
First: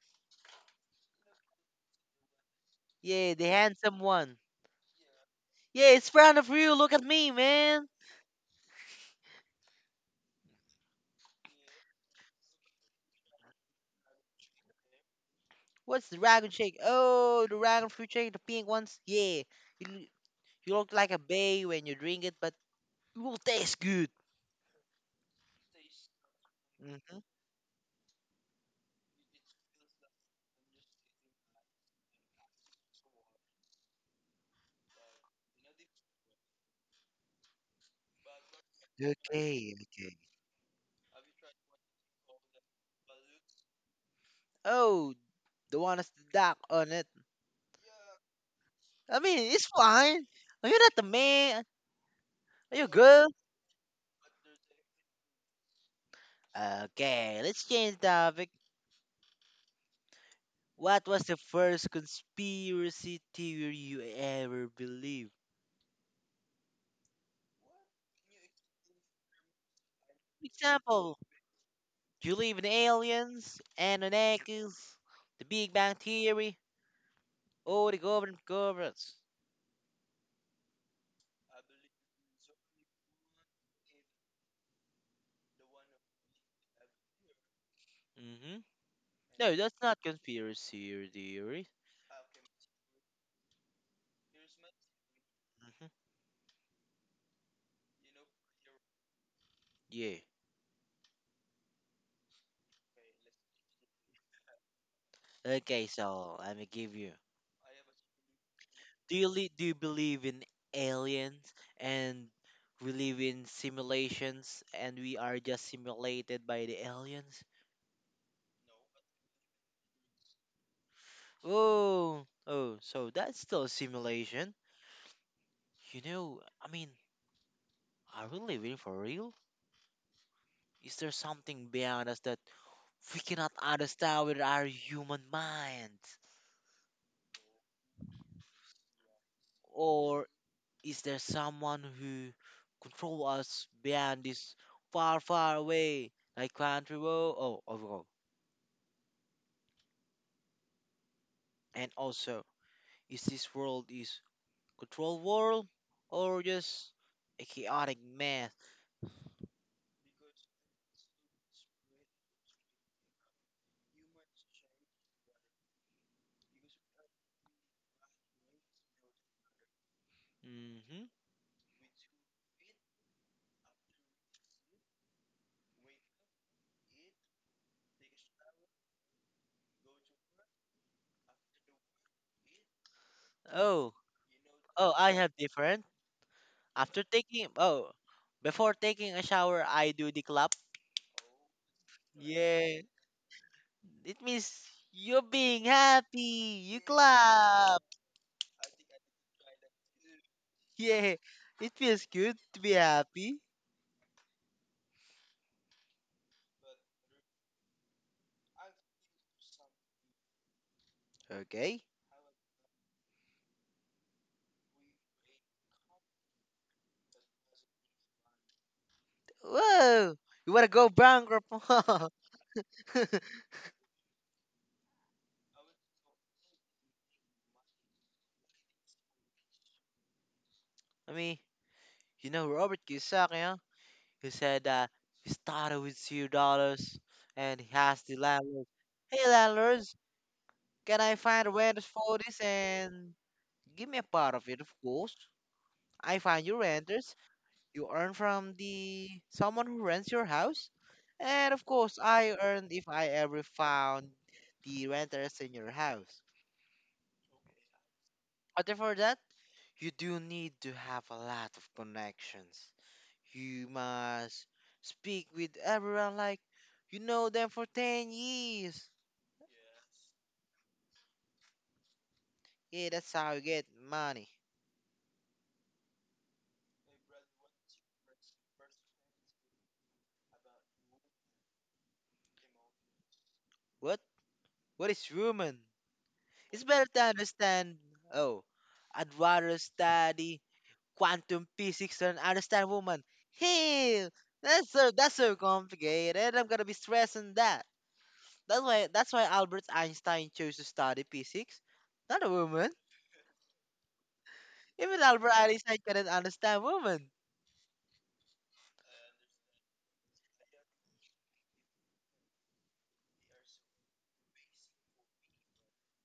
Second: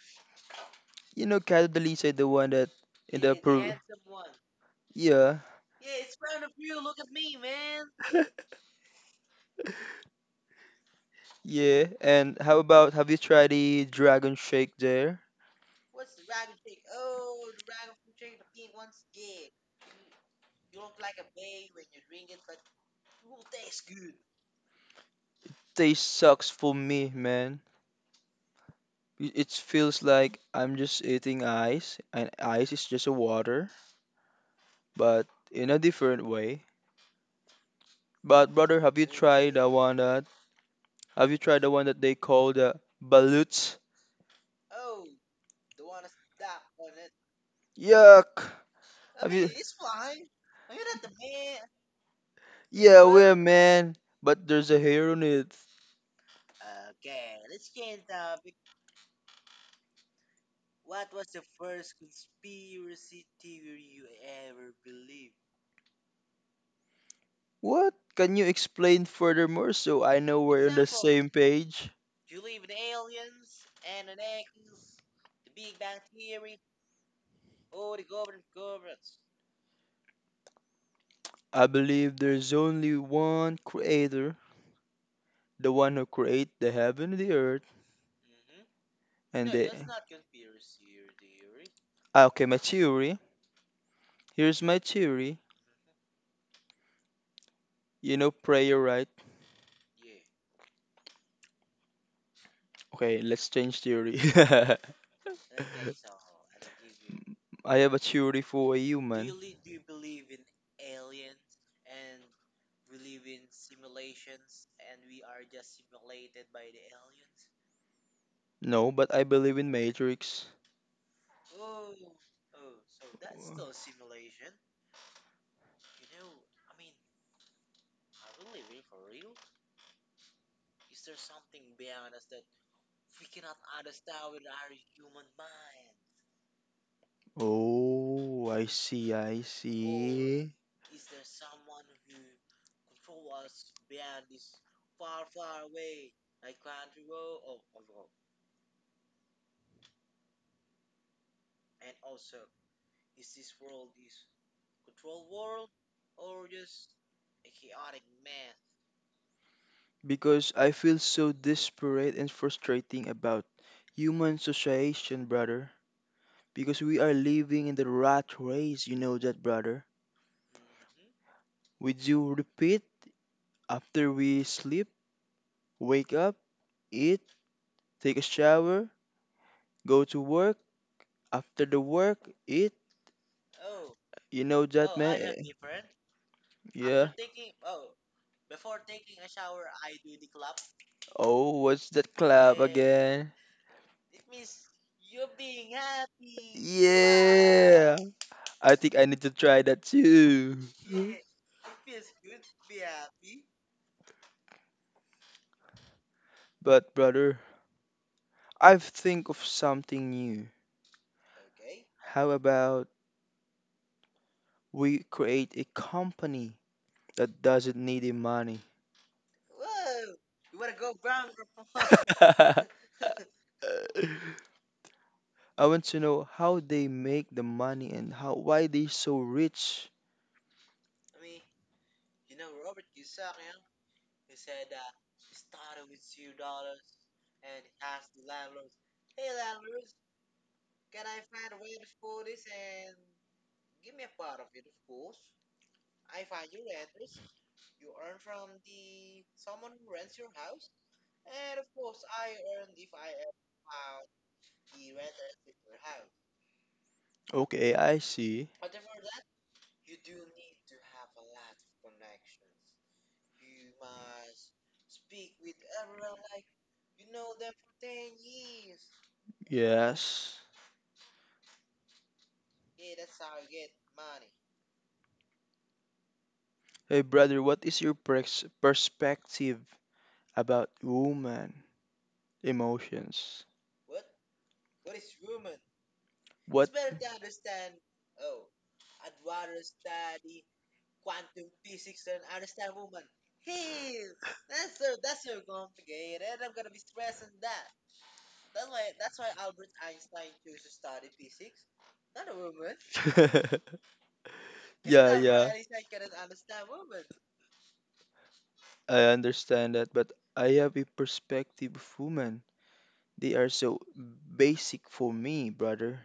S2: You know Cado de Lisa, the one that in
S1: Yeah,
S2: the
S1: the
S2: pro.
S1: handsome one.
S2: Yeah,
S1: Yeah, it's front of you. Look at me, man.
S2: yeah. And how about have you tried the Dragon Shake there?
S1: What's the dragon shake? Oh, the dragon fruit shake, the pink ones. Yeah, you, l- you look like a bae when you drink it, but it will taste good.
S2: Taste sucks for me,
S1: Hmm.
S2: man. It feels like I'm just eating ice, and ice is just a water, but in a different way. But brother, have you tried the
S1: Okay,
S2: one
S1: okay.
S2: that they call the balut?
S1: Oh, the one is the dark on it.
S2: Yuck!
S1: I
S2: Have you?
S1: mean, it's fine. Are you not the man? Are you a
S2: Yeah,
S1: girl?
S2: well, man. But there's a hair on it.
S1: Okay, let's change topic. What was the first conspiracy theory you ever believed?
S2: What? Can you explain furthermore so I know
S1: For
S2: we're on the
S1: example,
S2: same page?
S1: do you believe in aliens, Anunnakis, the Big Bang Theory, or the governments?
S2: I believe there's only one creator, the one who created the heaven and the earth,
S1: Mm-hmm.
S2: and
S1: No,
S2: the.
S1: that's not conspiracy or theory.
S2: Ah, okay, my theory. Here's my theory.
S1: Mm-hmm.
S2: You know prayer, right?
S1: Yeah.
S2: Okay, let's change theory.
S1: Okay, so let me give you.
S2: You. I have a theory for you, Do man.
S1: Do you believe in aliens and we live in simulations and we are just simulated by the aliens?
S2: No, but I believe in Matrix.
S1: Oh, oh, so that's still a simulation. You know, I mean, are we living for real? Is there something beyond us that we cannot understand with our human minds?
S2: Oh, I see, I Oh,
S1: Or
S2: see.
S1: is there someone who control us beyond this far, far away, like country world? Oh, oh, oh. And also, is this world is control world or just a chaotic mess?
S2: Because I feel so desperate and frustrating about human association, brother. Because we are living in the rat race, you know that, brother.
S1: Mm-hmm.
S2: We do repeat after we sleep, wake up, eat, take a shower, go to work, after the work, eat,
S1: Oh,
S2: you know
S1: oh,
S2: that
S1: I
S2: man?
S1: have different. After
S2: Yeah.
S1: taking oh, before taking a shower, I do the clap.
S2: Oh, what's that clap
S1: Yeah,
S2: again?
S1: it means you're being happy. You clap.
S2: Yeah. I think I need to try that too.
S1: Yeah, it feels good to be happy.
S2: But brother, I've think of something new.
S1: Okay.
S2: How about we create a company that doesn't need any money?
S1: Whoa, you wanna go bankrupt? I
S2: I want to know how they make the money and how why they so rich.
S1: mean, you know Robert Kiyosaki, huh? He said that he started with $0, and he asked the landlord, "Hey landlords, can I find rent for this and give me a part of it, of course?" I find you renters, you earn from the someone who rents your house, and of course I earned if I ever found the renters in your house.
S2: Okay, I see.
S1: But for that, you do need to have a lot of connections. You must speak with everyone like you know them for 10 years.
S2: Yes.
S1: Yeah, that's how you get money.
S2: Hey brother, what is your perspective about woman emotions?
S1: What? What is rumor?
S2: It's
S1: It's
S2: What?
S1: better to
S2: It's
S1: understand. Oh, I'd rather study quantum physics than understand woman. Hey, that's so complicated. I'm gonna be stressing that. That's why Albert Einstein chose to study physics, not a woman. Even
S2: yeah,
S1: Albert
S2: yeah,
S1: Einstein couldn't understand woman.
S2: I understand that, but I have a perspective of women. They are so basic for me, brother,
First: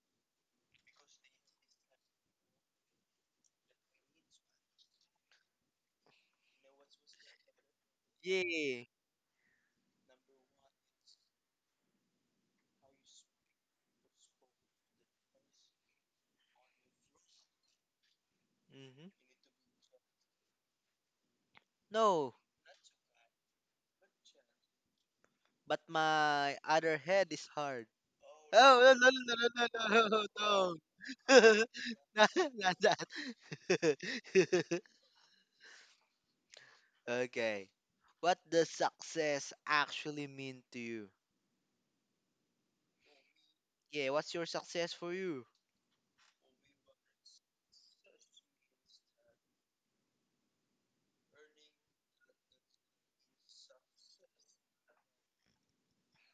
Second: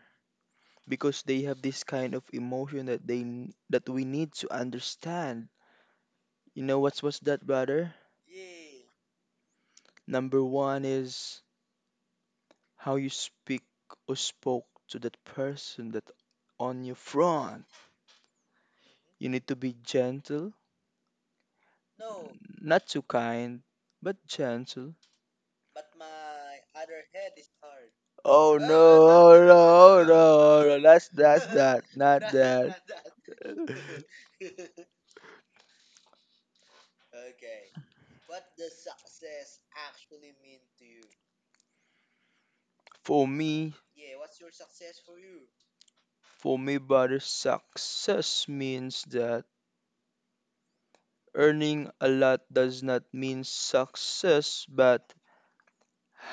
S2: because they have this kind of emotion that that we need to understand. You know what's that, brother?
S1: Yeah.
S2: Number one is how you speak or spoke to that person that on your front.
S1: Hmm.
S2: You need to be gentle,
S1: No,
S2: not too kind, but gentle.
S1: but my other head is hard.
S2: Oh no,
S1: Oh no no no
S2: oh
S1: no
S2: no,
S1: no
S2: oh
S1: no no
S2: no,
S1: no.
S2: no, that's that, not
S1: Not, not
S2: that.
S1: that. Okay. What does success actually mean to you?
S2: For me,
S1: Yeah, what's your success for you?
S2: for me, brother, success means that earning a lot does not mean success, but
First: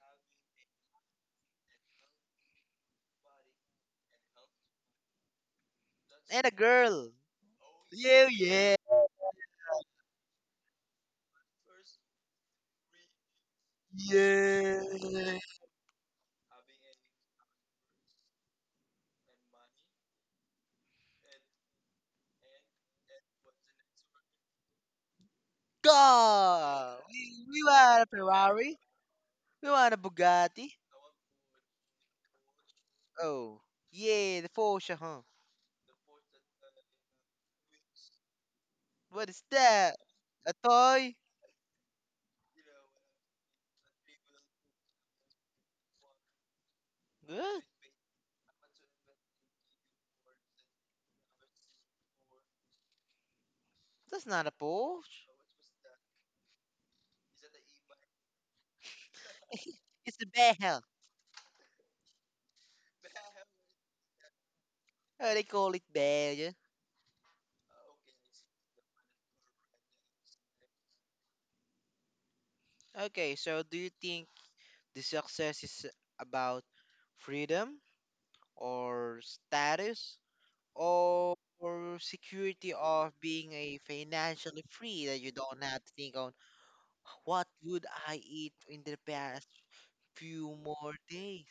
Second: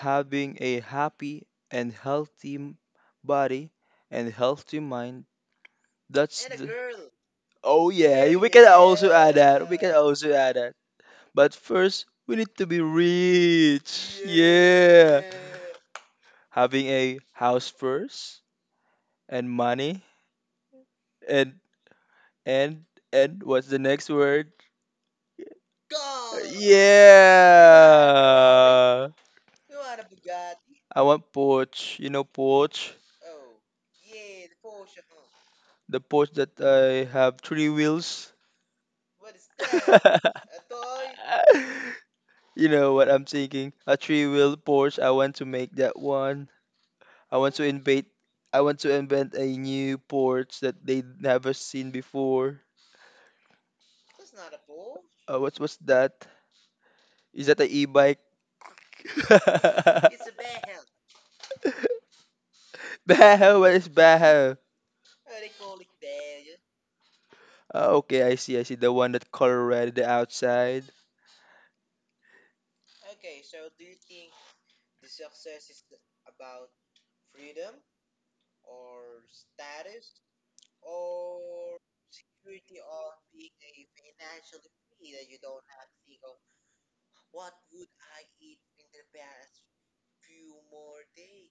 S2: having a happy and healthy body and healthy mind, that's
S1: And a
S2: And a the girl.
S1: girl.
S2: Oh yeah,
S1: Yeah,
S2: we can
S1: yeah.
S2: also add that. We can, yeah, also add that. But first, we need to be rich.
S1: Yeah.
S2: Yeah. Yeah. Having a house first and money and and and what's the next word? Yeah, girl.
S1: God. We want a Ferrari.
S2: Yeah.
S1: We want a Bugatti.
S2: I want porch. You know porch?
S1: Oh. Yeah, the Porsche, huh?
S2: The porch that I have three wheels.
S1: What
S2: What
S1: is
S2: is
S1: that?
S2: that?
S1: A
S2: A
S1: toy?
S2: toy? You know what I'm thinking? A three-wheel Porsche. I want to make that one. I want
S1: What?
S2: to invent. I want to invent a new Porsche that they never seen before.
S1: That's not a Porsche.
S2: What's that? Is that a e-bike?
S1: It's a
S2: It's a
S1: bell.
S2: behel. Baho. What is Baho?
S1: Oh, they call it bell, yeah?
S2: Okay, I see. I see the one that color red the outside.
S1: Okay, so do you think the success is about freedom or status or security of being a financially free that you don't have to think on what would I eat in the past few more days?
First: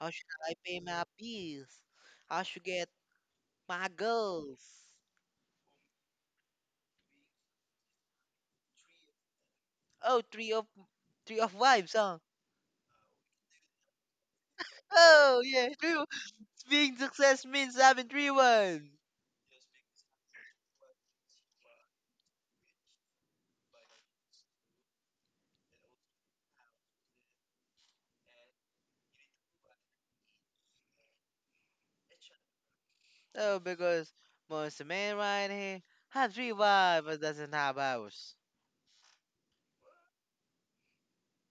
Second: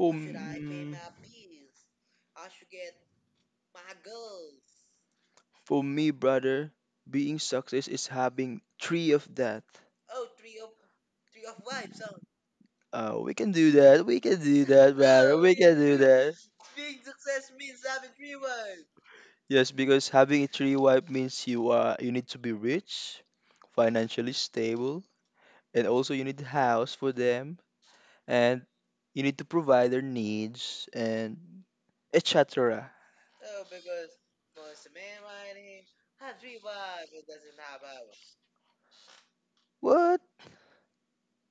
S1: How should
S2: Should
S1: I
S2: I pay
S1: pay
S2: my
S1: my bills?
S2: bills?
S1: How should get my girls?
S2: For me, brother, being success is having three of that.
S1: Oh, three of wives, huh?
S2: Oh, we can do that. We can do that, brother.
S1: Oh
S2: We
S1: yeah,
S2: can do
S1: true.
S2: that.
S1: Being success means having three ones.
S2: Yes, because having a three wife means you need to be rich, financially stable, and also you need a house for them, and you need to provide their needs and et cetera.
S1: Oh, because most men right here had three wives but doesn't have house.
S2: What?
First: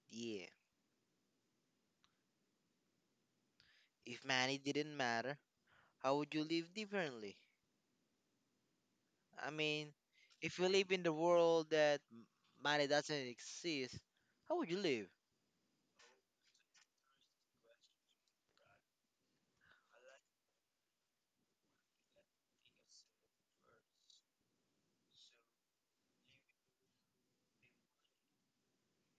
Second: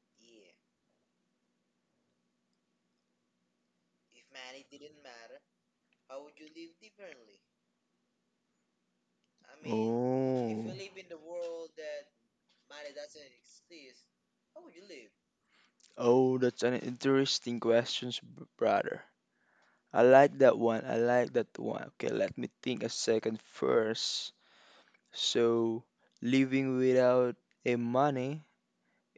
S1: Yeah. If money didn't matter, how would you live differently? I mean, if you live in the
S2: Oh,
S1: world that money doesn't exist, how would you live?
S2: oh, that's an interesting question, brother. I like that one. I like that one. Okay, let me think a second first. So living without a money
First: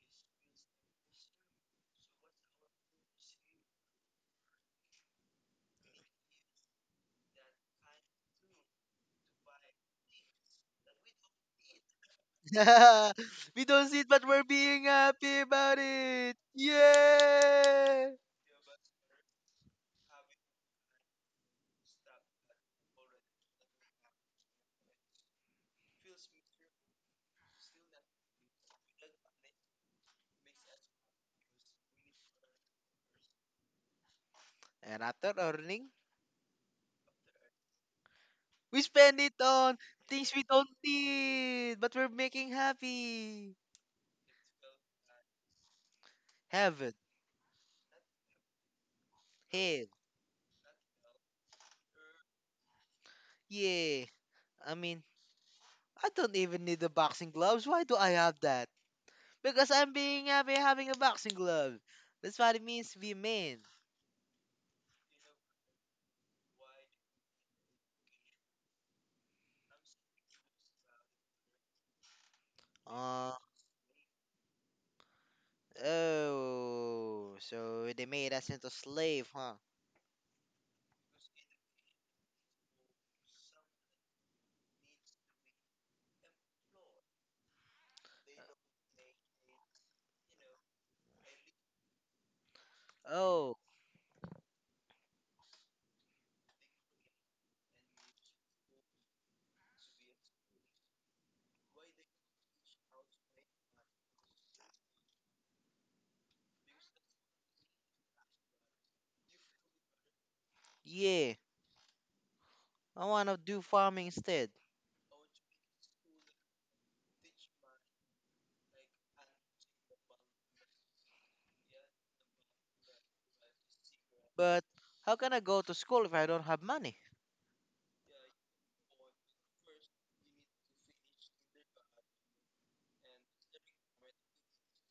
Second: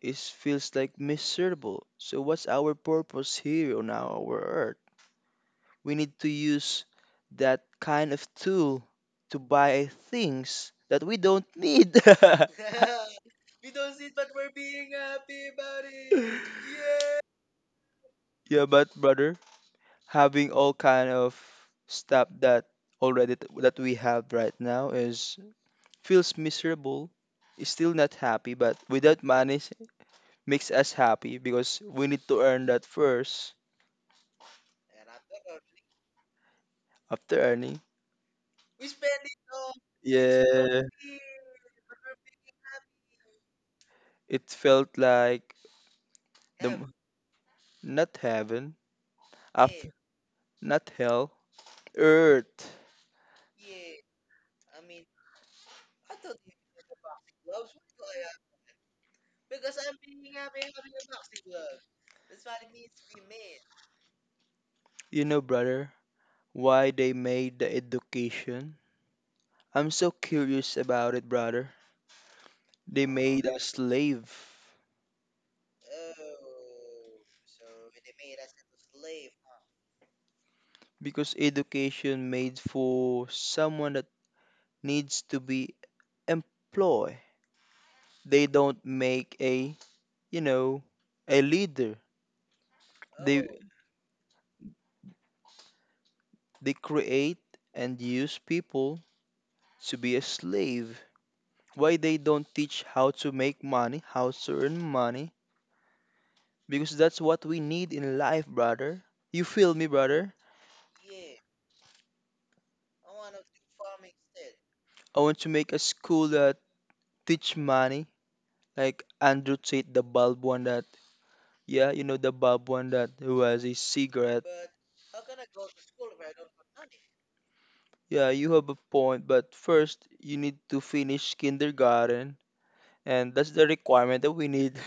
S2: is feels like miserable. So what's our purpose here on our earth? We need to use that kind of tool to buy things that we don't need. we
S1: We don't see it, but we're being happy about it. Yeah.
S2: Yeah, but brother, having all kind of stuff that already that we have right now is feels miserable, is still not happy, but without money makes us happy because we need to earn that first
S1: And after earning,
S2: after earning.
S1: we spend it on things we don't
S2: Yeah,
S1: need, but we're making happy.
S2: it felt like the
S1: Heaven,
S2: not heaven,
S1: hell,
S2: after not hell, earth.
S1: yeah. I mean, I don't even need the boxing gloves. Why do I have that? Because I'm being happy having a boxing glove. That's what it means to be a man.
S2: You know, brother, why they made the education? I'm so curious about it, brother. They
S1: Uh,
S2: made a slave
S1: oh, so they made us into slave, huh?
S2: because education made for someone that needs to be employed. They don't make a you know a leader. they
S1: Oh,
S2: they create and use people to be a slave. Why they don't teach how to make money, how to earn money? Because that's what we need in life, brother. You feel me, brother?
S1: yeah. I wanna do farming instead.
S2: I want to make a school that teach money, like Andrew Tate, the bulb one that, yeah, you know, the bulb one that who has a cigarette.
S1: But how can I go to school if I don't have money?
S2: Yeah, you have a point, but first you need to finish kindergarten. And that's the requirement that we need.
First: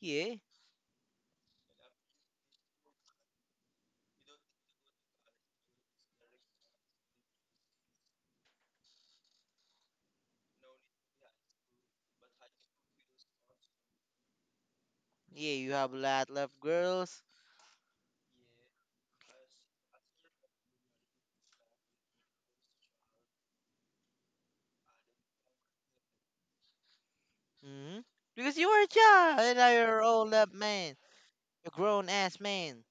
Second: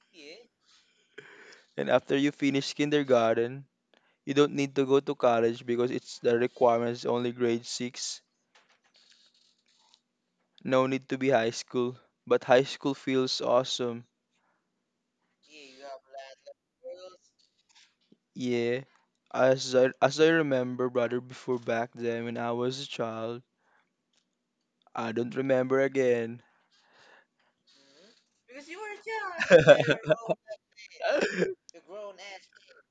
S1: Yeah,
S2: And after you finish kindergarten, you don't need to go to college because it's the requirements only grade 6. No need to be high school. But high school feels awesome.
S1: yeah. You have a lot left, girls.
S2: Yeah. As I remember, brother, before back then when I was a child, I don't remember again.
S1: Hmm. Because you were a child and now you're an old up man, a grown ass man.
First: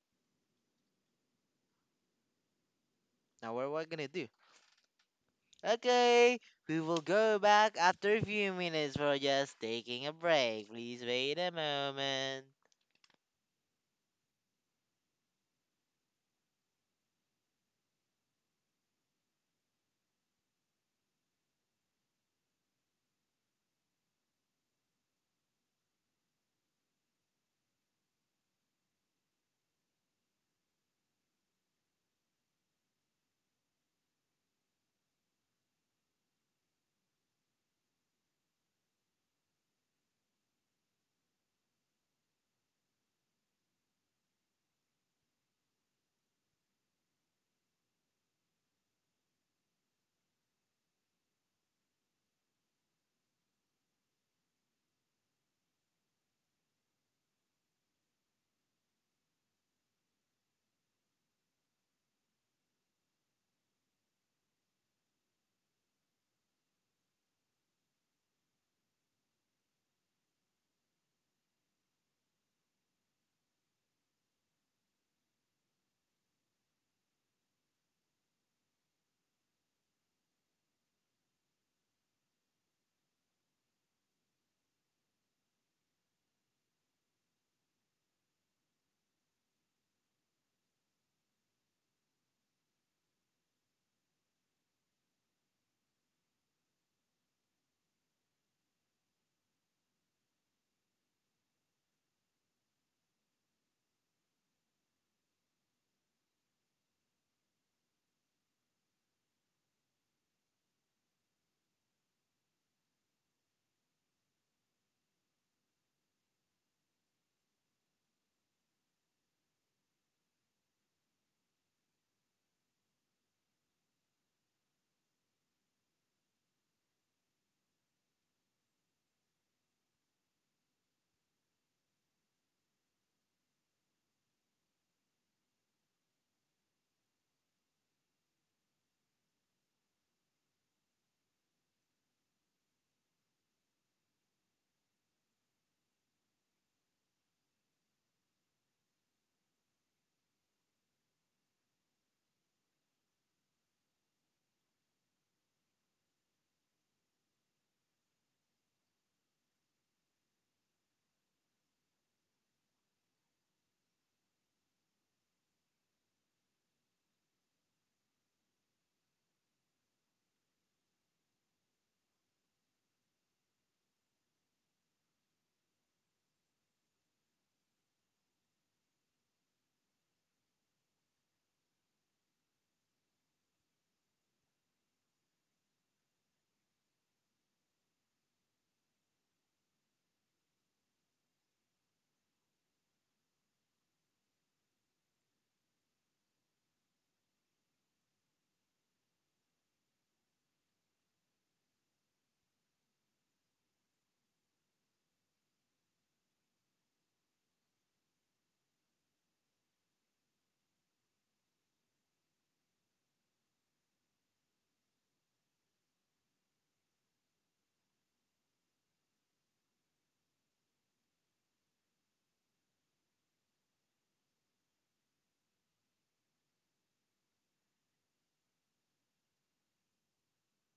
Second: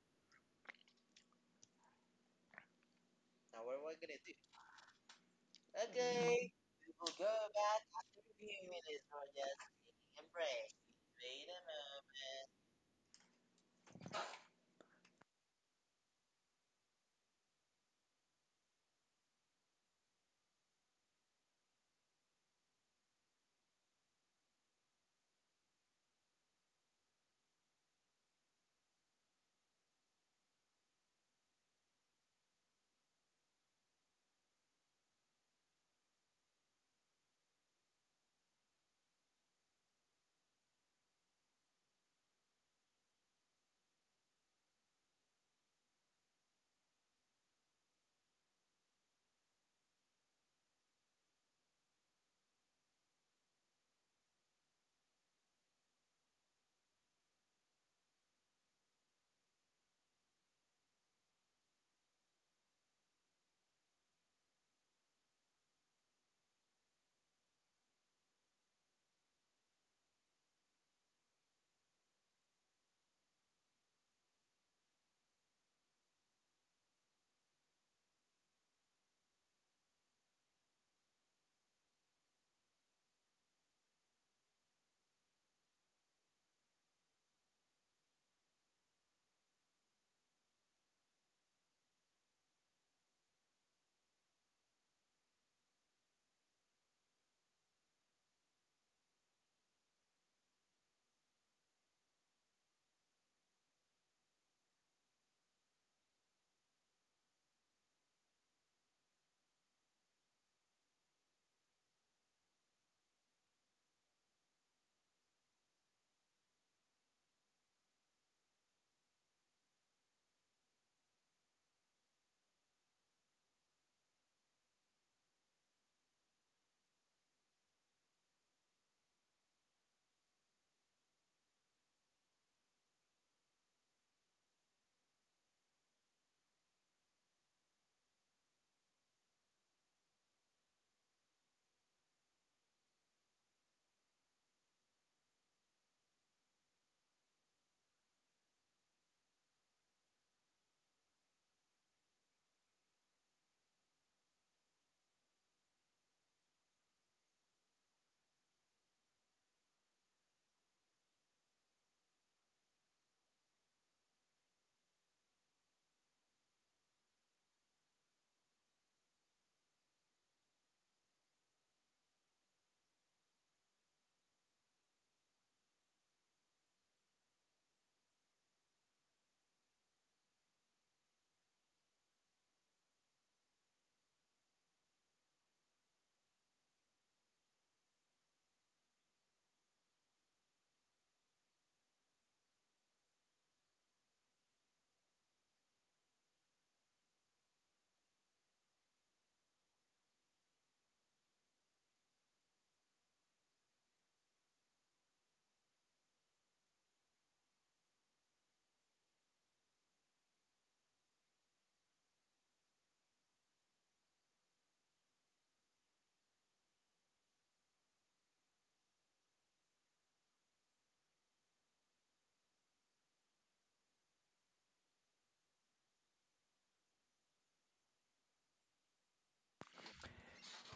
S1: Now what am I gonna do? Okay, we will go back after a few minutes. We're just taking a break. Please wait a moment.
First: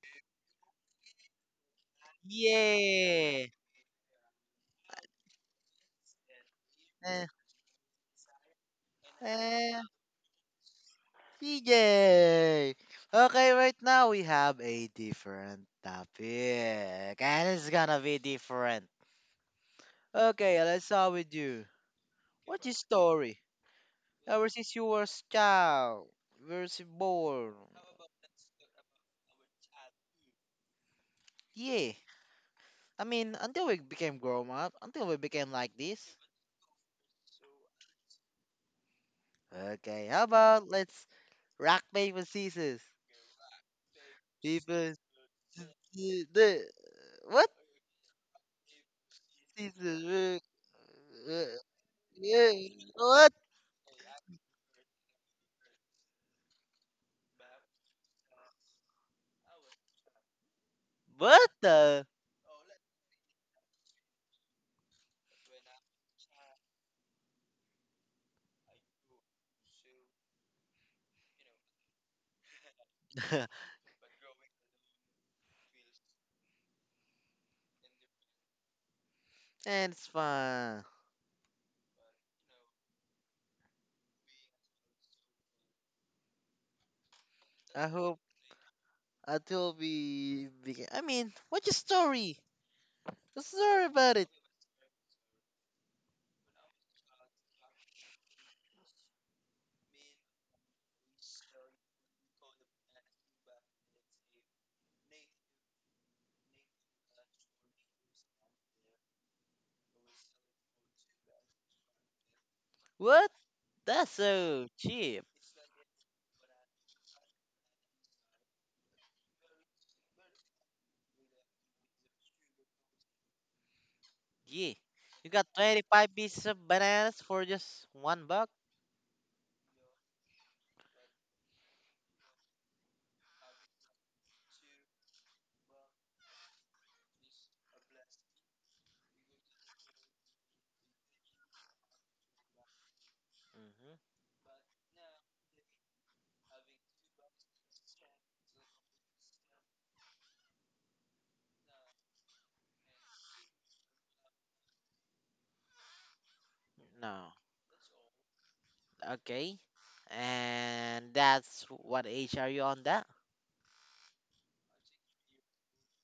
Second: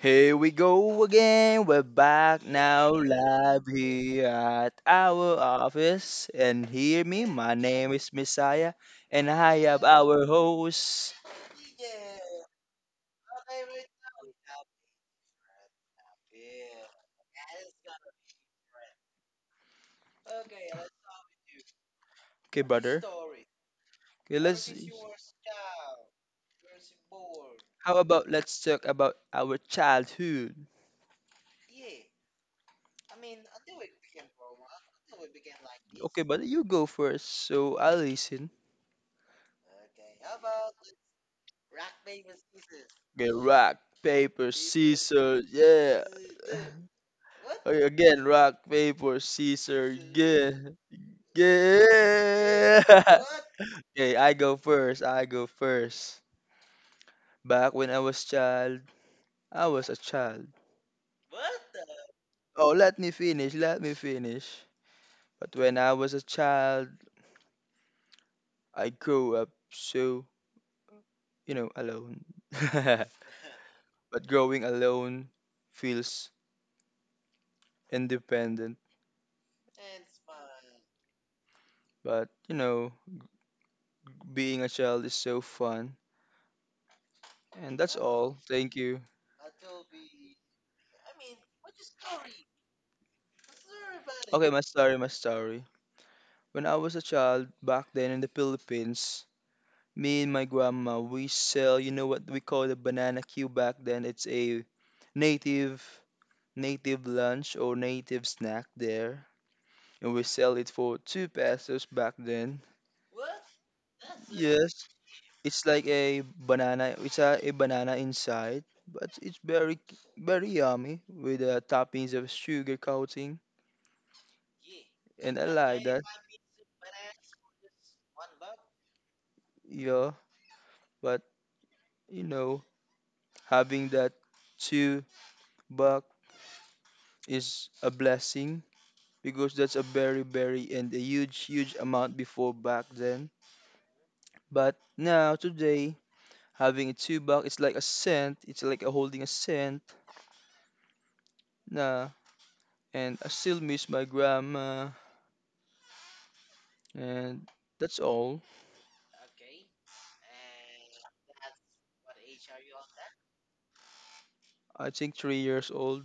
S2: Here we go again. We're back now,
S1: Yeah.
S2: live here at our office. And hear me,
S1: Eh,
S2: my name is Messiah, and I
S1: eh,
S2: have our host.
S1: CJ. Okay, right now we have a different topic. And it's gonna be different. Okay, let's start with you.
S2: Okay,
S1: What's your
S2: brother.
S1: story?
S2: Okay,
S1: Ever
S2: let's.
S1: since you were a child, versus born.
S2: How about let's talk about our childhood?
S1: Yeah. I mean, until we became grown up, until we became like this.
S2: Okay, brother, you go first, so I'll listen.
S1: Okay, how about let's rock paper scissors?
S2: Okay, rock, paper,
S1: People,
S2: scissors, yeah.
S1: the what
S2: Okay, again, rock, paper, scissors,
S1: scissors?
S2: yeah.
S1: Uh, uh, yeah.
S2: Yeah.
S1: What?
S2: Okay, I go first. I go first. Back when I was child, I was a child.
S1: What the?
S2: Oh, let me finish. Let me finish. But when I was a child, I grew up so, alone. But growing alone feels independent.
S1: and it's fun.
S2: But, being a child is so fun. And
S1: I
S2: that's
S1: hope
S2: all. Thank you.
S1: until we begin. I mean, what's your story? What's the story about it?
S2: Okay, my story, my story. When I was a child back then in the Philippines, me and my grandma, we sell, you know what we call the banana cue back then? It's a native native lunch or native snack there. And we sell it for 2 pesos back then.
S1: What? That's so
S2: Yes.
S1: cheap.
S2: It's like a banana, it's a banana inside, but it's very very yummy with toppings of sugar coating,
S1: Yeah. You
S2: and I
S1: got
S2: like that.
S1: 25 pieces of bananas for just one buck?
S2: Yeah, but you know, having that 2 buck is a blessing because that's a very, very and a huge, huge amount before back then.
S1: Hmm.
S2: But now, today, having a 2 buck, it's like a cent. It's like a holding a cent. Nah, and I still miss my grandma.
S1: No.
S2: And that's all.
S1: Okay. And that's what age are you on that?
S2: I think 3 years old.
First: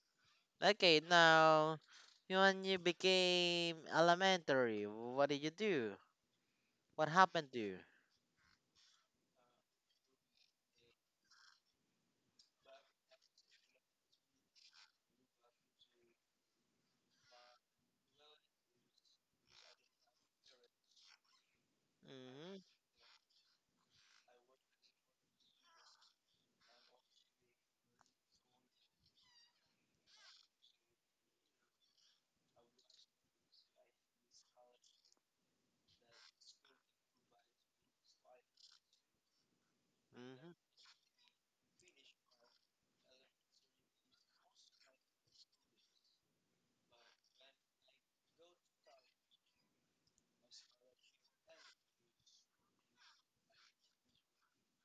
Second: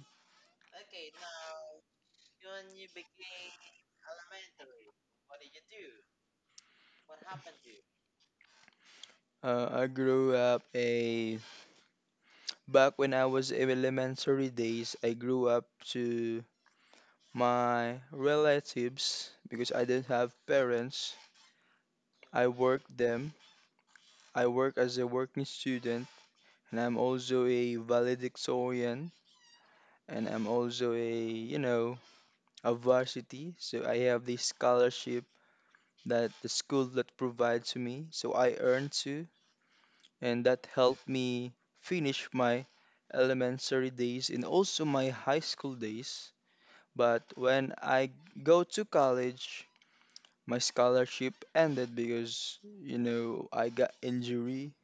S1: Okay, now when you became elementary, what did you do? What happened to you?
S2: I grew up a back when I was in elementary days. I grew up to my relatives because I didn't have parents. I
S1: Mm-hmm.
S2: worked them. I work as a working student, and I'm also a valedictorian, and I'm also a a varsity. So I have this scholarship that the school that provides to me. So I earn too, and
S1: Mm-hmm.
S2: that helped me finish my elementary days and also my high school days. But when I go to college, my scholarship ended because I got injury,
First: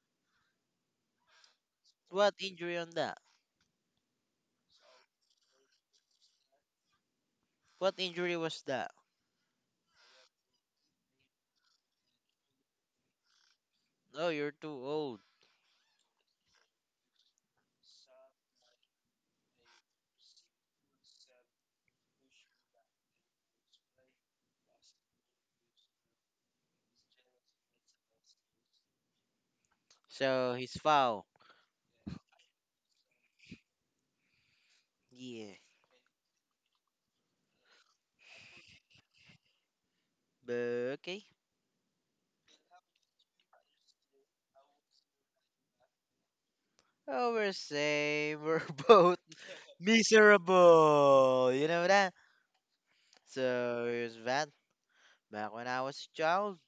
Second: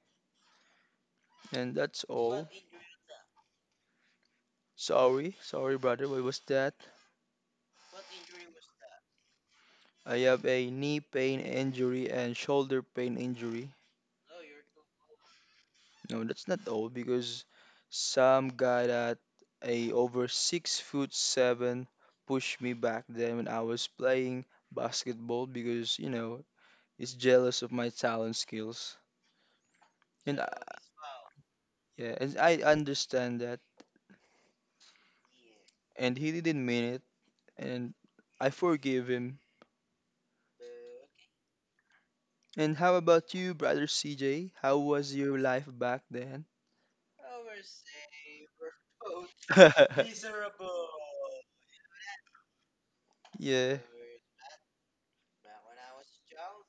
S2: and that's
S1: What
S2: all.
S1: injury on that?
S2: Sorry, sorry, brother. What was that?
S1: What injury was that?
S2: I have a knee pain injury and shoulder pain injury.
S1: Oh, you're too old.
S2: No, that's not all because some guy that a over six foot seven pushed me back then when I was playing basketball because he's jealous of my talent skills. And I,
S1: So he's foul.
S2: yeah, and I understand that,
S1: Yeah.
S2: and he didn't mean it, and I forgive him.
S1: But okay.
S2: And how about you, brother CJ? How was your life back then?
S1: Oh, we're same. We're both miserable. You know that?
S2: Yeah.
S1: So here's that. Back when I was a child,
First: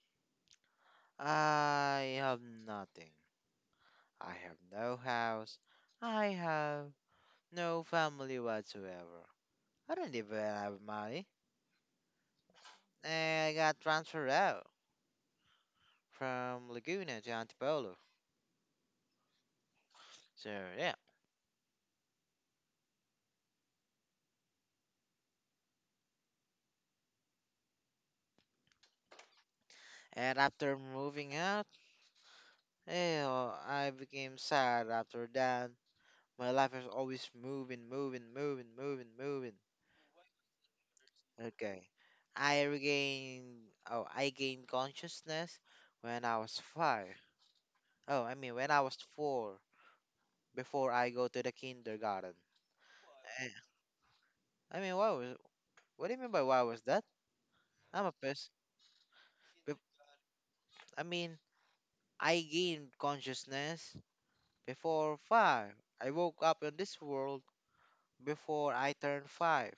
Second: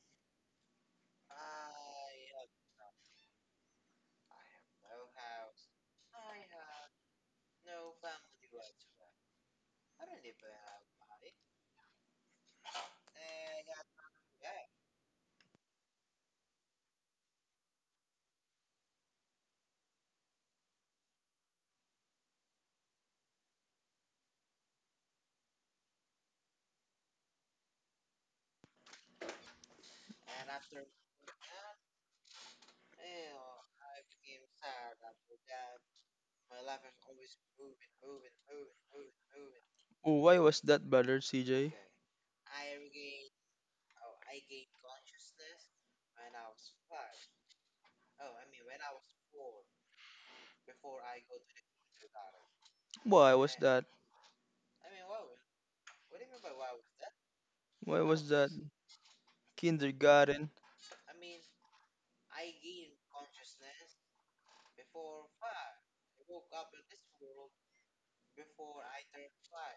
S1: I have nothing. I have no house. I have no family whatsoever. I don't even have money. And I got transferred out from Laguna to Antipolo. So yeah. And after moving out, oh, I became sad after that. My life is always moving, moving, moving, moving, moving.
S2: Oh, why was that bothered, CJ?
S1: Okay. I gained consciousness when I was five. When I was four, before I go to the kindergarten.
S2: Why was
S1: Eh,
S2: that?
S1: why was? What do you mean by why was that?
S2: Why
S1: I'm a
S2: was that?
S1: person.
S2: Kindergarten.
S1: I mean, I gained consciousness before five. I woke up in this world before I turned five,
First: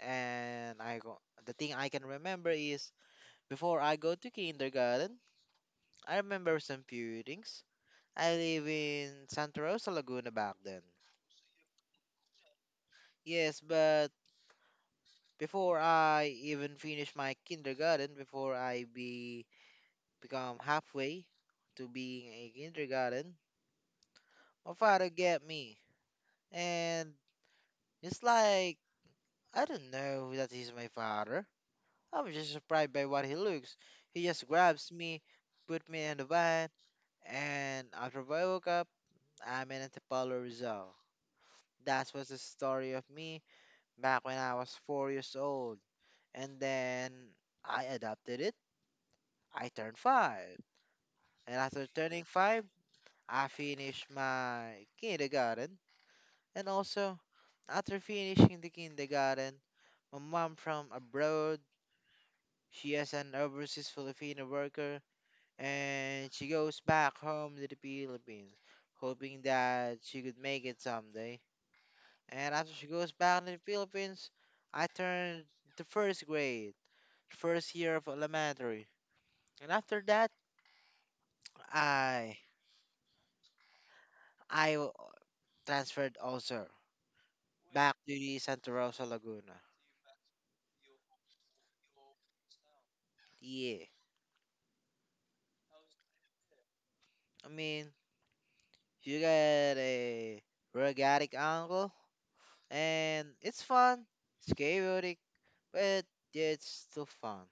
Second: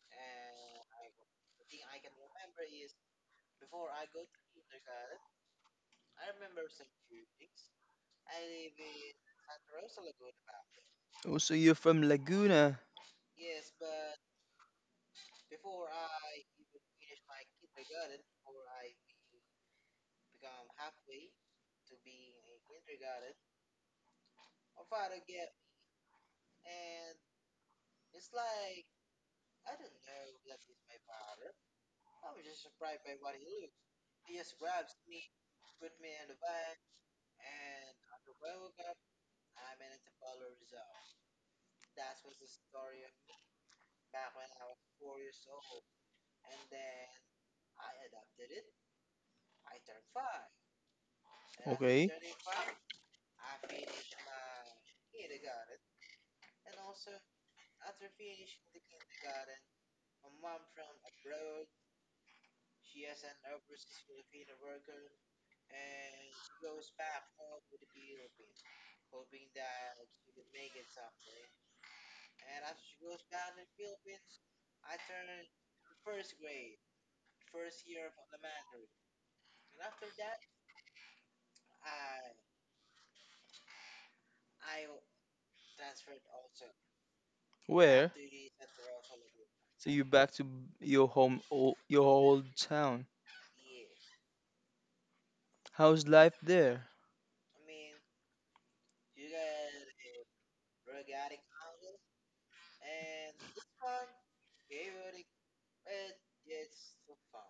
S1: and I go. The thing I can remember is before I go to kindergarten, I remember some few things. I live in Santa Rosa Laguna back then.
S2: Oh, so you're from Laguna.
S1: Yes, but before I even finish my kindergarten, before I be become halfway to being a kindergarten, my father get me. And it's like I don't know that he's my father. I'm just surprised by what he looks. He just grabs me, put me in the van, and after I woke up, I'm in Antipolo, Rizal. That was the story of me back when I was 4 years old. And then I adopted it. I turned five. And after
S2: Okay.
S1: turning five, I finished my kindergarten. And also, after finishing the kindergarten, my mom from abroad, she is an overseas Filipino worker, and she goes back home to the Philippines, hoping that she could make it someday. And after she goes back to the Philippines, I turned the first grade, the first year of elementary. And after that, I I w- transferred also back to
S2: Where?
S1: the Santa Rosa Laguna.
S2: So you're back to your home, your old town.
S1: Yeah.
S2: How's life there?
S1: I mean, you got a rugged angle, and it's fun. It's chaotic, but it's still fun.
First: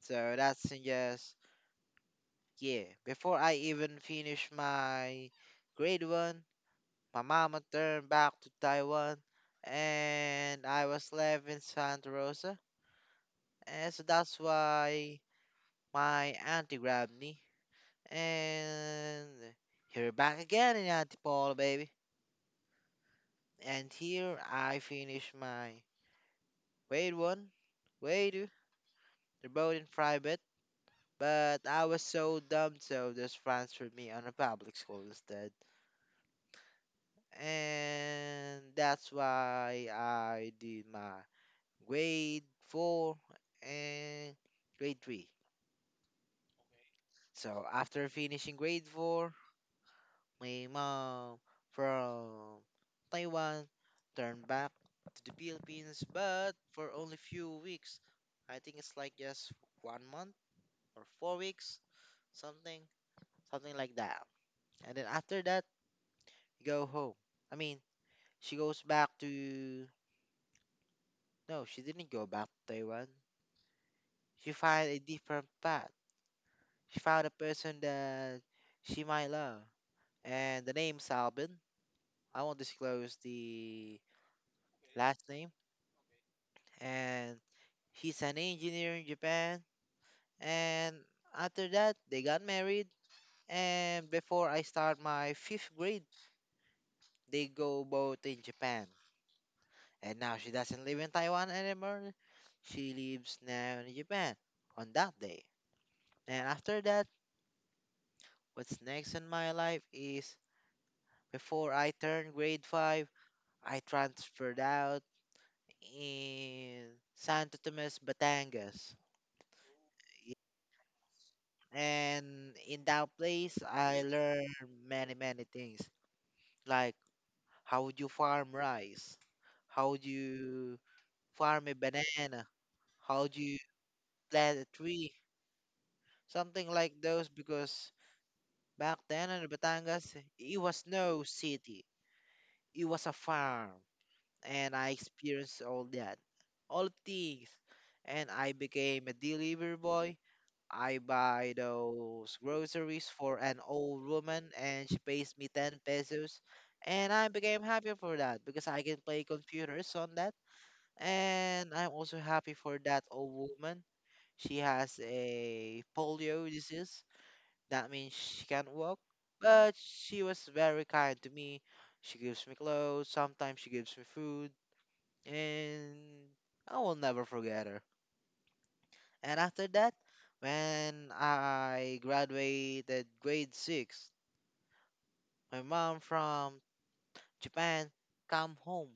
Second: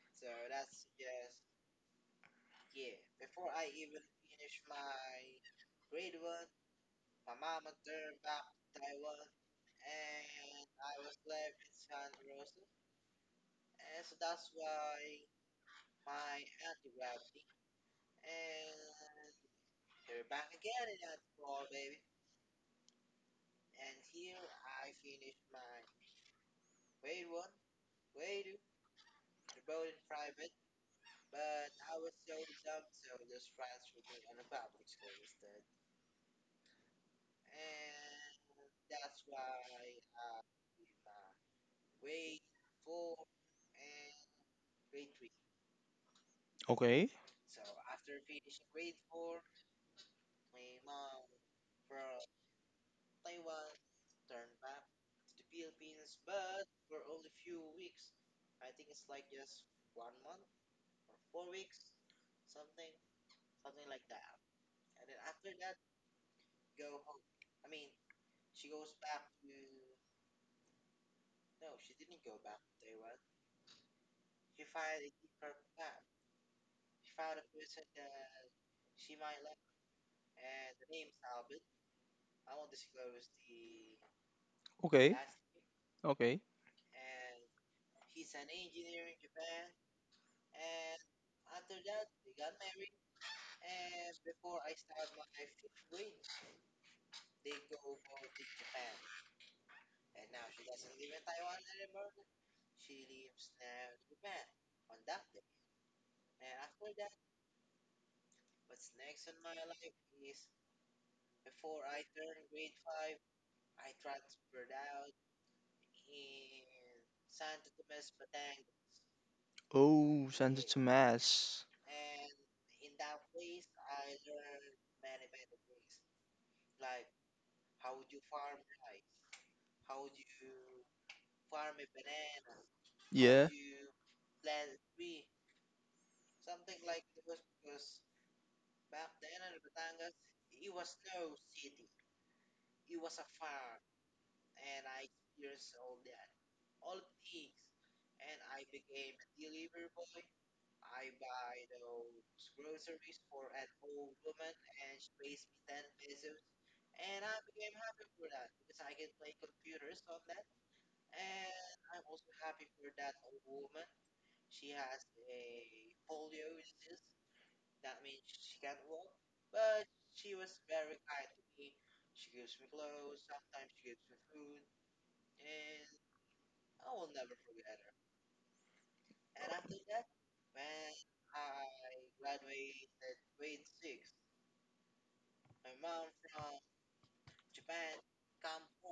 S1: So that's just, yeah. Before I even finish my grade one, my mama turned back to Taiwan, and I was left in Santa Rosa. And so that's why my auntie grabbed me and here back again in Antipolo, baby. And here I finish my grade one, grade two. They're both in private, but I was so dumb, so they just transferred me on a public school instead. And that's why I did my grade four and grade three.
S2: Okay.
S1: So after finishing grade four, my mom from Taiwan turned back to the Philippines, but for only few weeks. I think it's like just 1 month or 4 weeks, something, something like that. And then after that, go home. I mean, she goes back to. No, she didn't go back to Taiwan. She found a different path. She found a person that she might love. And the name's Albin. I won't disclose the
S2: Okay.
S1: last name.
S2: Okay.
S1: And he's an engineer in Japan. And after that, they got married. And before I start my fifth grade, they go both in Japan. And now she doesn't live in Taiwan anymore. She lives now in Japan on that day. And after that, what's next in my life is before I turned grade 5, I transferred out in Santo Tomas, Batangas.
S2: Oh, Santa Tomas.
S1: And in that place, I learned many, many things like how do you farm rice, how do you farm a banana, how do
S2: Yeah.
S1: you plant a tree, something like those. Because back then in Batangas, it was no city, it was a farm. And I experienced all that, all things, and I became a delivery boy. I buy those groceries for an old woman, and she pays me 10 pesos, and I became happy for that because I can play computers on that, and I'm also happy for that old woman. She has a polio disease, that means she can't walk, but she was very kind to me. She gives me clothes, sometimes she gives me food, and I will never forget her. And after that, when I graduated grade six, my mom from Japan come home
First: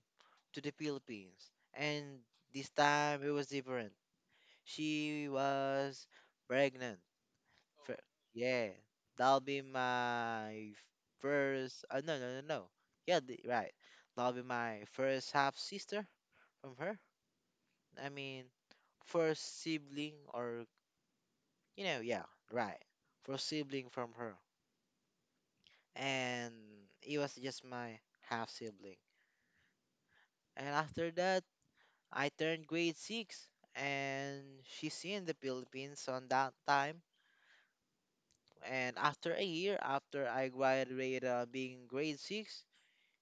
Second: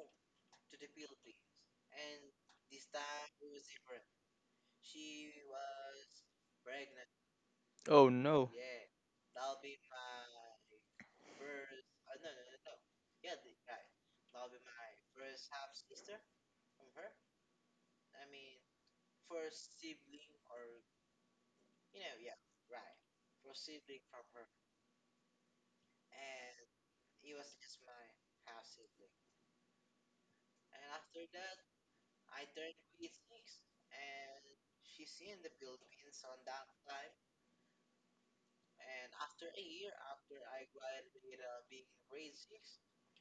S1: to the Philippines, and this time it was different. She was pregnant. Fir-
S2: Oh no.
S1: yeah, that'll be my first. No, no, no, no. Yeah, right. That'll be my first half sister from her. I mean, first sibling or yeah, right. For sibling from her. And it was just my half sibling. And after that, I turned grade 6 and she's in the Philippines on that time. And after a year after I graduated being grade 6,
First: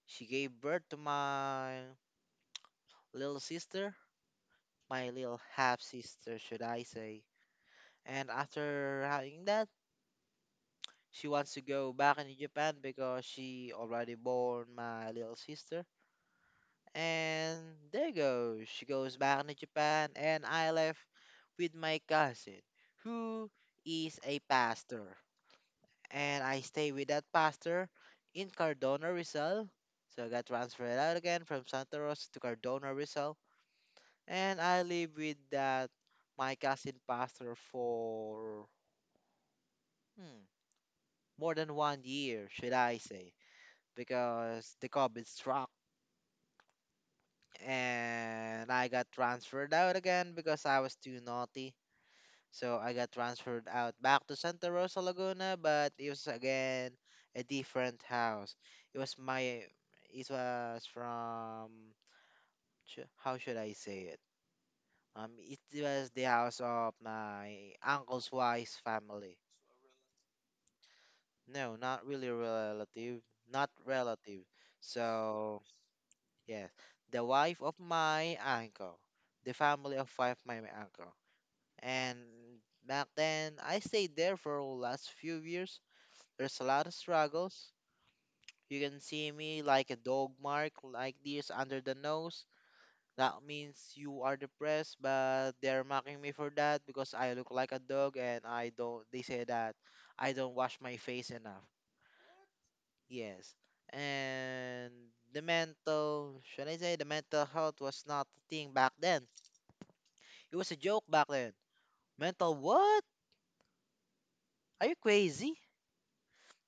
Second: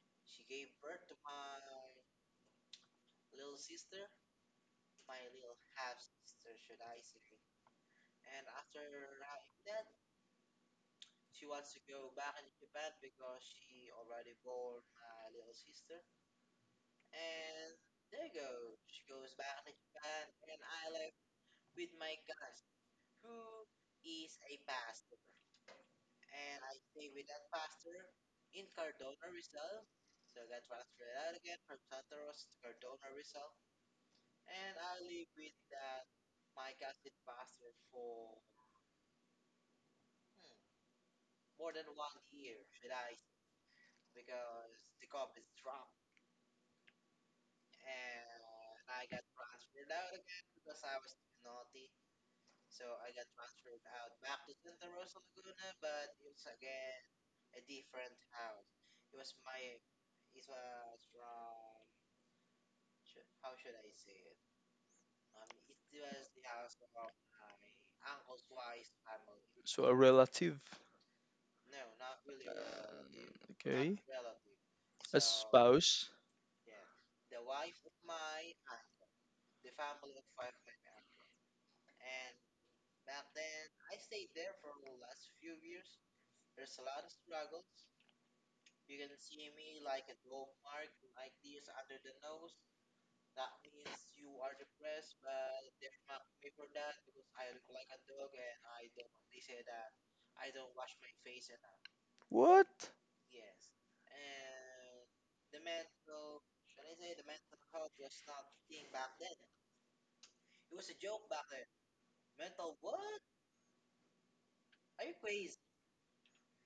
S1: she gave birth to my little sister, my little half sister, should I say. And after having that, she wants to go back in Japan because she already born my little sister. And there goes. She goes back to Japan, and I left with my cousin, who is a pastor. And I stay with that pastor in Cardona, Rizal. So I got transferred out again from Santa Rosa to Cardona, Rizal. And I live with that my cousin pastor for hmm, more than 1 year, should I say, because the COVID struck and I got transferred out again because I was too naughty. So I got transferred out back to Santa Rosa, Laguna, but it was again a different house. It was my it was from how should I say it? It was the house of my uncle's wife's family.
S2: So a relative.
S1: No, not really relative, not
S2: Okay.
S1: relative.
S2: A
S1: So
S2: spouse.
S1: yes, the wife of my uncle, the family of wife my uncle, and back then I stayed there for last few years. There's a lot of struggles. You can see me like a dog mark like this under the nose. That means you are depressed, but they're mocking me for that because I look like a dog and I don't they say that I don't wash my face enough.
S2: What?
S1: Yes. And the mental should I say the mental health was not a thing back then. It was a joke back then. Mental what? Are you crazy?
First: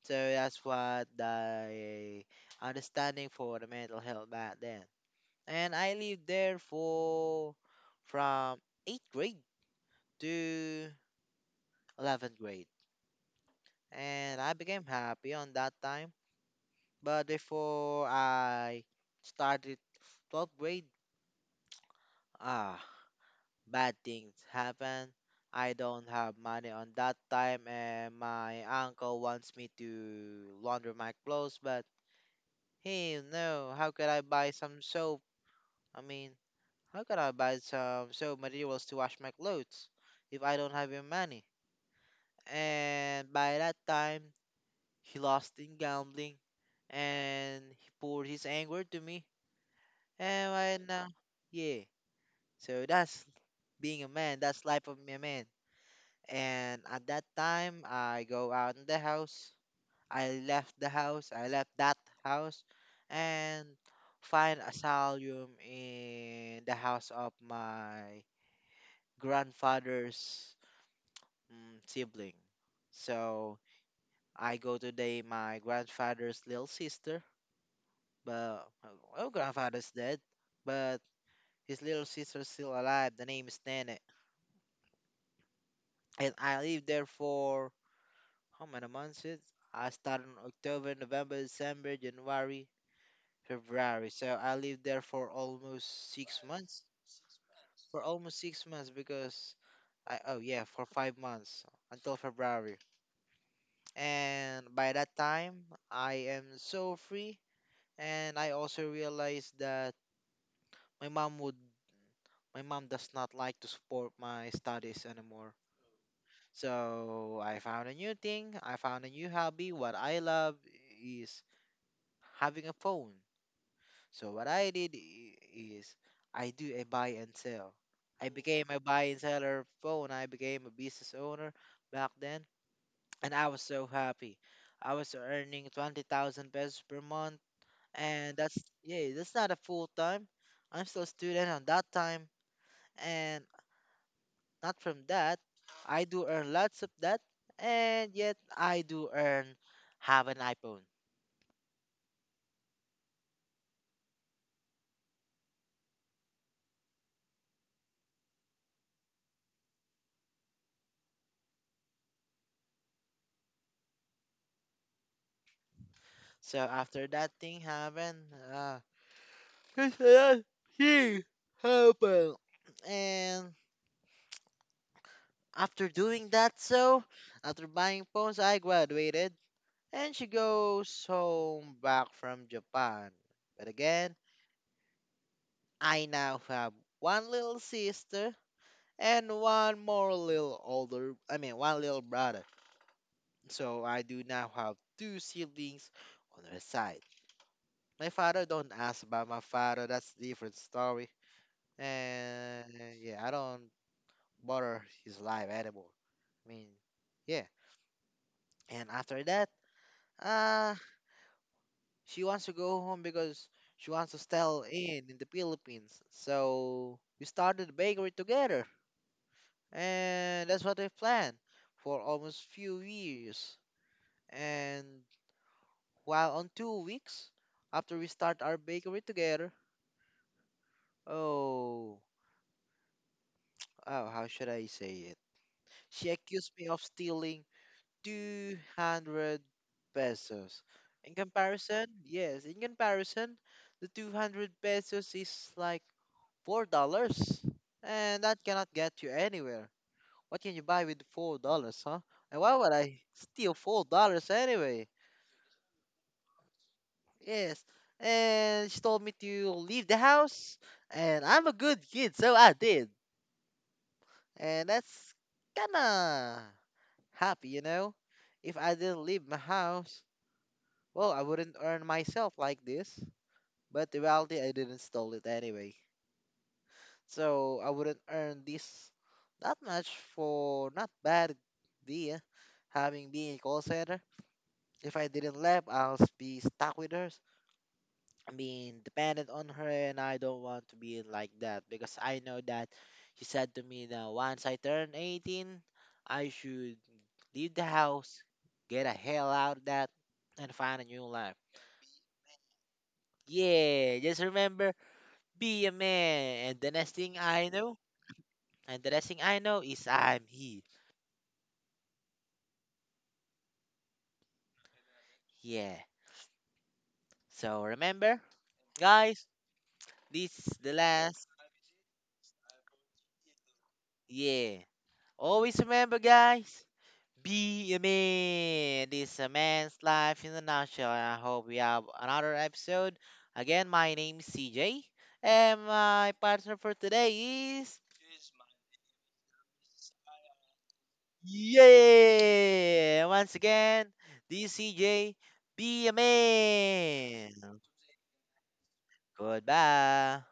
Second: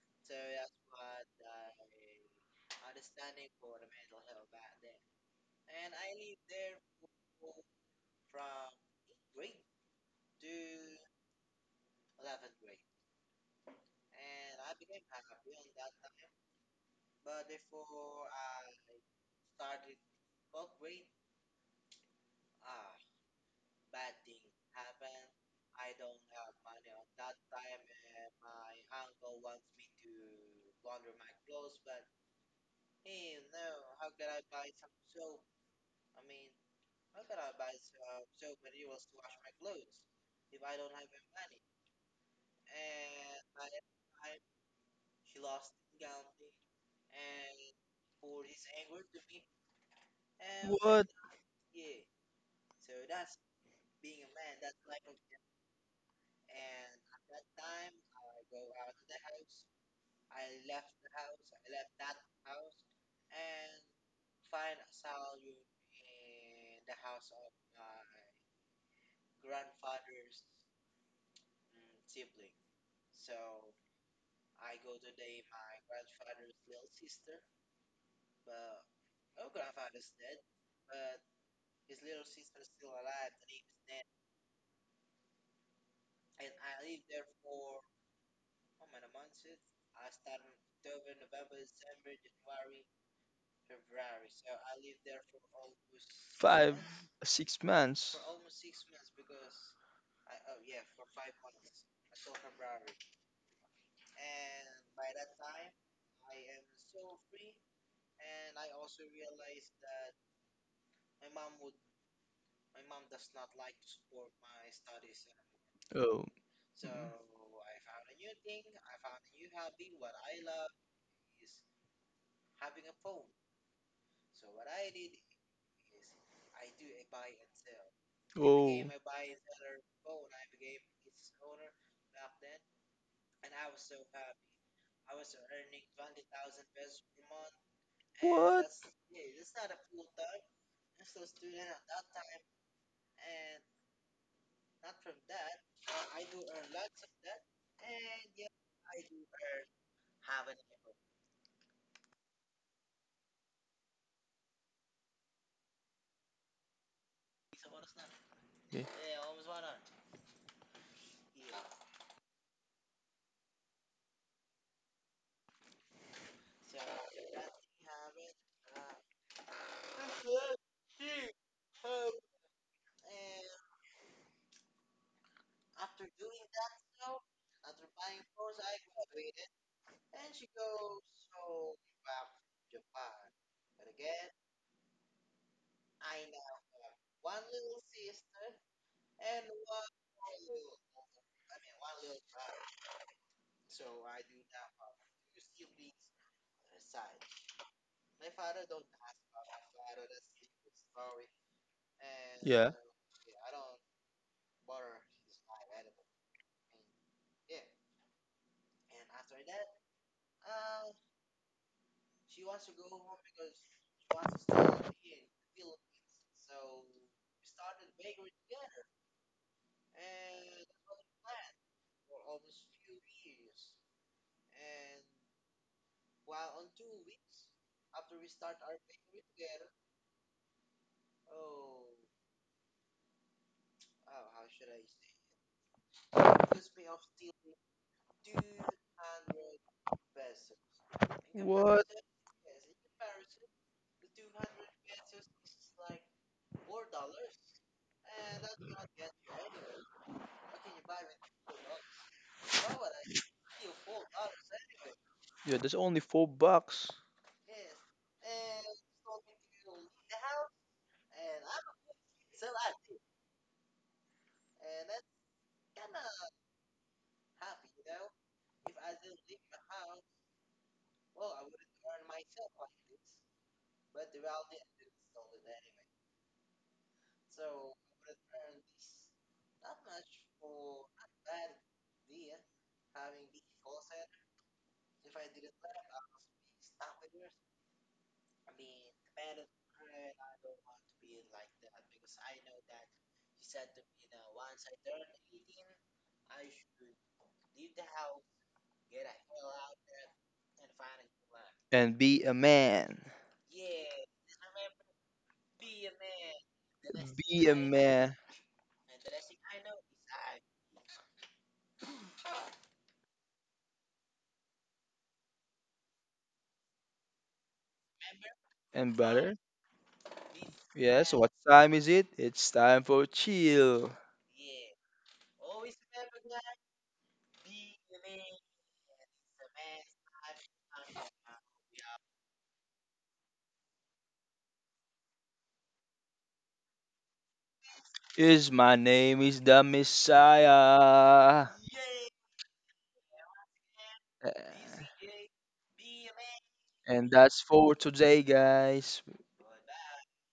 S1: So that's what the understanding for the mental health back then. And I lived there for from 8th grade to 11th grade, and I became happy on that time. But before I started 12th grade, ah, bad things happened. I don't have money on that time, and my uncle wants me to launder my clothes, but he no. How could I buy some soap? I mean, How can I buy some soap materials to wash my clothes if I don't have any money? And by that time, he lost in gambling and he poured his anger to me. And right
S2: What?
S1: now, yeah. So that's being a man. That's life of a man. And at that time, I go out in the house. I left the house. I left that house, and find asylum in the house of my grandfather's sibling. So I go to the my grandfather's little sister, but oh, grandfather's dead, but his little sister's still alive. The name is Nene, and I lived there for how many months? Is I started in October, November, December, January, February. So I lived there for almost six
S2: Five,
S1: months.
S2: six
S1: For
S2: months.
S1: almost 6 months because I oh yeah for 5 months until February. And by that time, I am so free. And I also realized that my mom would, my mom does not like to support my studies anymore.
S2: Oh.
S1: So I found a new thing. I found a new hobby. What I love is having a phone. So what I did I- is I do a buy and sell. I became a
S2: Oh.
S1: buy and seller phone. I became a business owner back then, and I was so happy. I was earning 20,000 pesos per month and that's
S2: What?
S1: yeah, that's not a full time. I'm still a student on that time, and not from that, I do earn lots of that, and yet I do earn have an iPhone. So after that thing happened, uh, this that thing happened, and after doing that, so after buying phones, I graduated, and she goes home back from Japan. But again, I now have one little sister and one little brother. So I do now have two siblings on her side. My father don't ask about my father. That's different story. And
S2: Yeah.
S1: yeah, I don't bother his life anymore. I mean, yeah. And after that, uh, she wants to go home because she wants to settle in the Philippines. So we started a bakery together, and that's what we planned for almost few years. And while on 2 weeks after we start our bakery together, oh, oh, how should I say it? She accused me of stealing 200 pesos. In
S2: What?
S1: comparison, yes, in comparison, the 200 pesos is like $4, and that cannot get you anywhere. What can you buy with $4, huh? And why would I steal $4 anyway?
S2: Yeah, that's only $4.
S1: Yes. And she told me to leave the house, and I'm a good kid, so I did. And that's kinda happy, you know? If I didn't leave my house, well, I wouldn't earn myself like this. But the reality, I didn't stole it anyway. So I wouldn't earn this that much for not bad idea having being a call center. If I didn't leave, I'll be stuck with her. I mean, dependent on her, and I don't want to be like that because I know that she said to me that once I turn 18, I should leave the house, get the hell out of that, and find a new life.
S2: And be a man.
S1: Yeah, just remember, be a man.
S2: Be a man
S1: And the next thing I know is I'm he. Yeah. So remember,
S2: and I,
S1: guys,
S2: brother.
S1: this is the
S2: Yes,
S1: last.
S2: what time is it? It's time for chill.
S1: Yeah. Always remember, guys. Be a man. This is a man's life in a nutshell. And I hope we have another episode. Again, my name is CJ, and my partner for today is
S2: Is my name is the Messiah.
S1: yeah. Once again,
S2: Uh,
S1: this is CJ. Be a
S2: And that's
S1: man.
S2: for today, guys.
S1: Goodbye.